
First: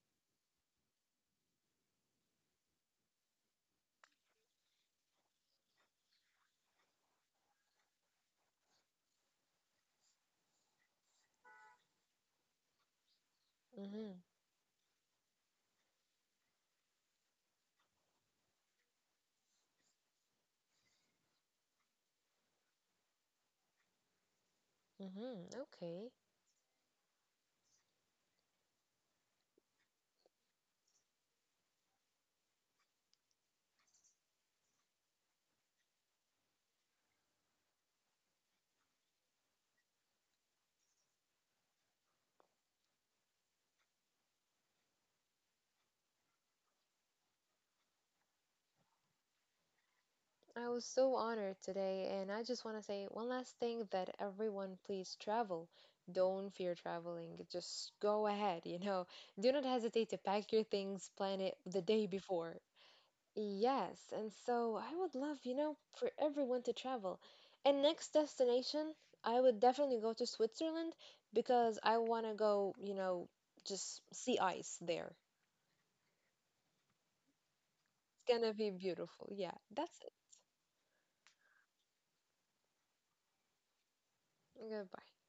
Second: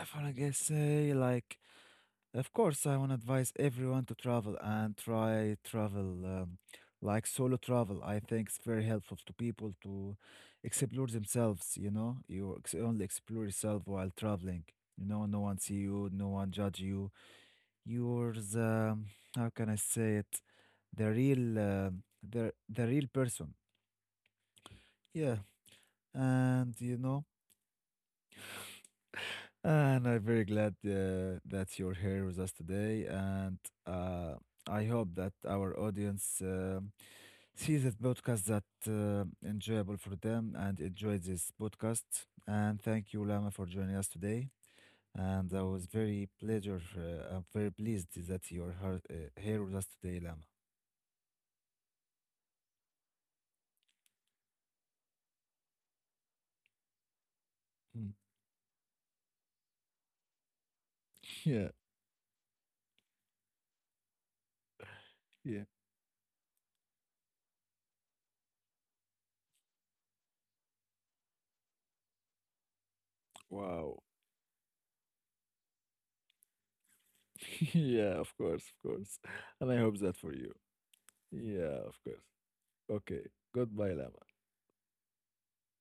A: I wanna guess say like of course I wanna advise everyone to travel and try travel um, like solo travel. I think it's very helpful to people to explore themselves, you know. You ex- only explore yourself while
B: Mm-hmm.
A: traveling. You know, no one see you, no one judge you. You. Are. The. How can I say it? The real um the the real person. Yeah.
B: Mm-hmm. Okay.
A: And you know, and I'm very glad uh, that you're here with us today. And uh, I hope that our audience uh, sees this podcast that uh, enjoyable for them and enjoy this podcast. And thank you, Lama, for joining us today. And I was very pleasure. Uh, I'm very pleased that you're her- uh, here with us today, Lama.
B: I was so honored today, and I just want to say one last thing that everyone please travel. Don't fear traveling.
A: Mm.
B: Just go ahead, you know. Do not hesitate to pack your things,
A: Yeah,
B: plan it the day before. Yes, and so I
A: yeah.
B: would love, you know, for everyone to travel. And next destination, I would definitely go to Switzerland because I want to go, you know,
A: Wow.
B: just see ice there.
A: yeah, of course,
B: It's
A: of
B: gonna
A: course.
B: be
A: And I
B: beautiful.
A: hope
B: Yeah,
A: that for
B: that's
A: you. Yeah, of course. Okay. Goodbye, Lama.
B: it. Goodbye.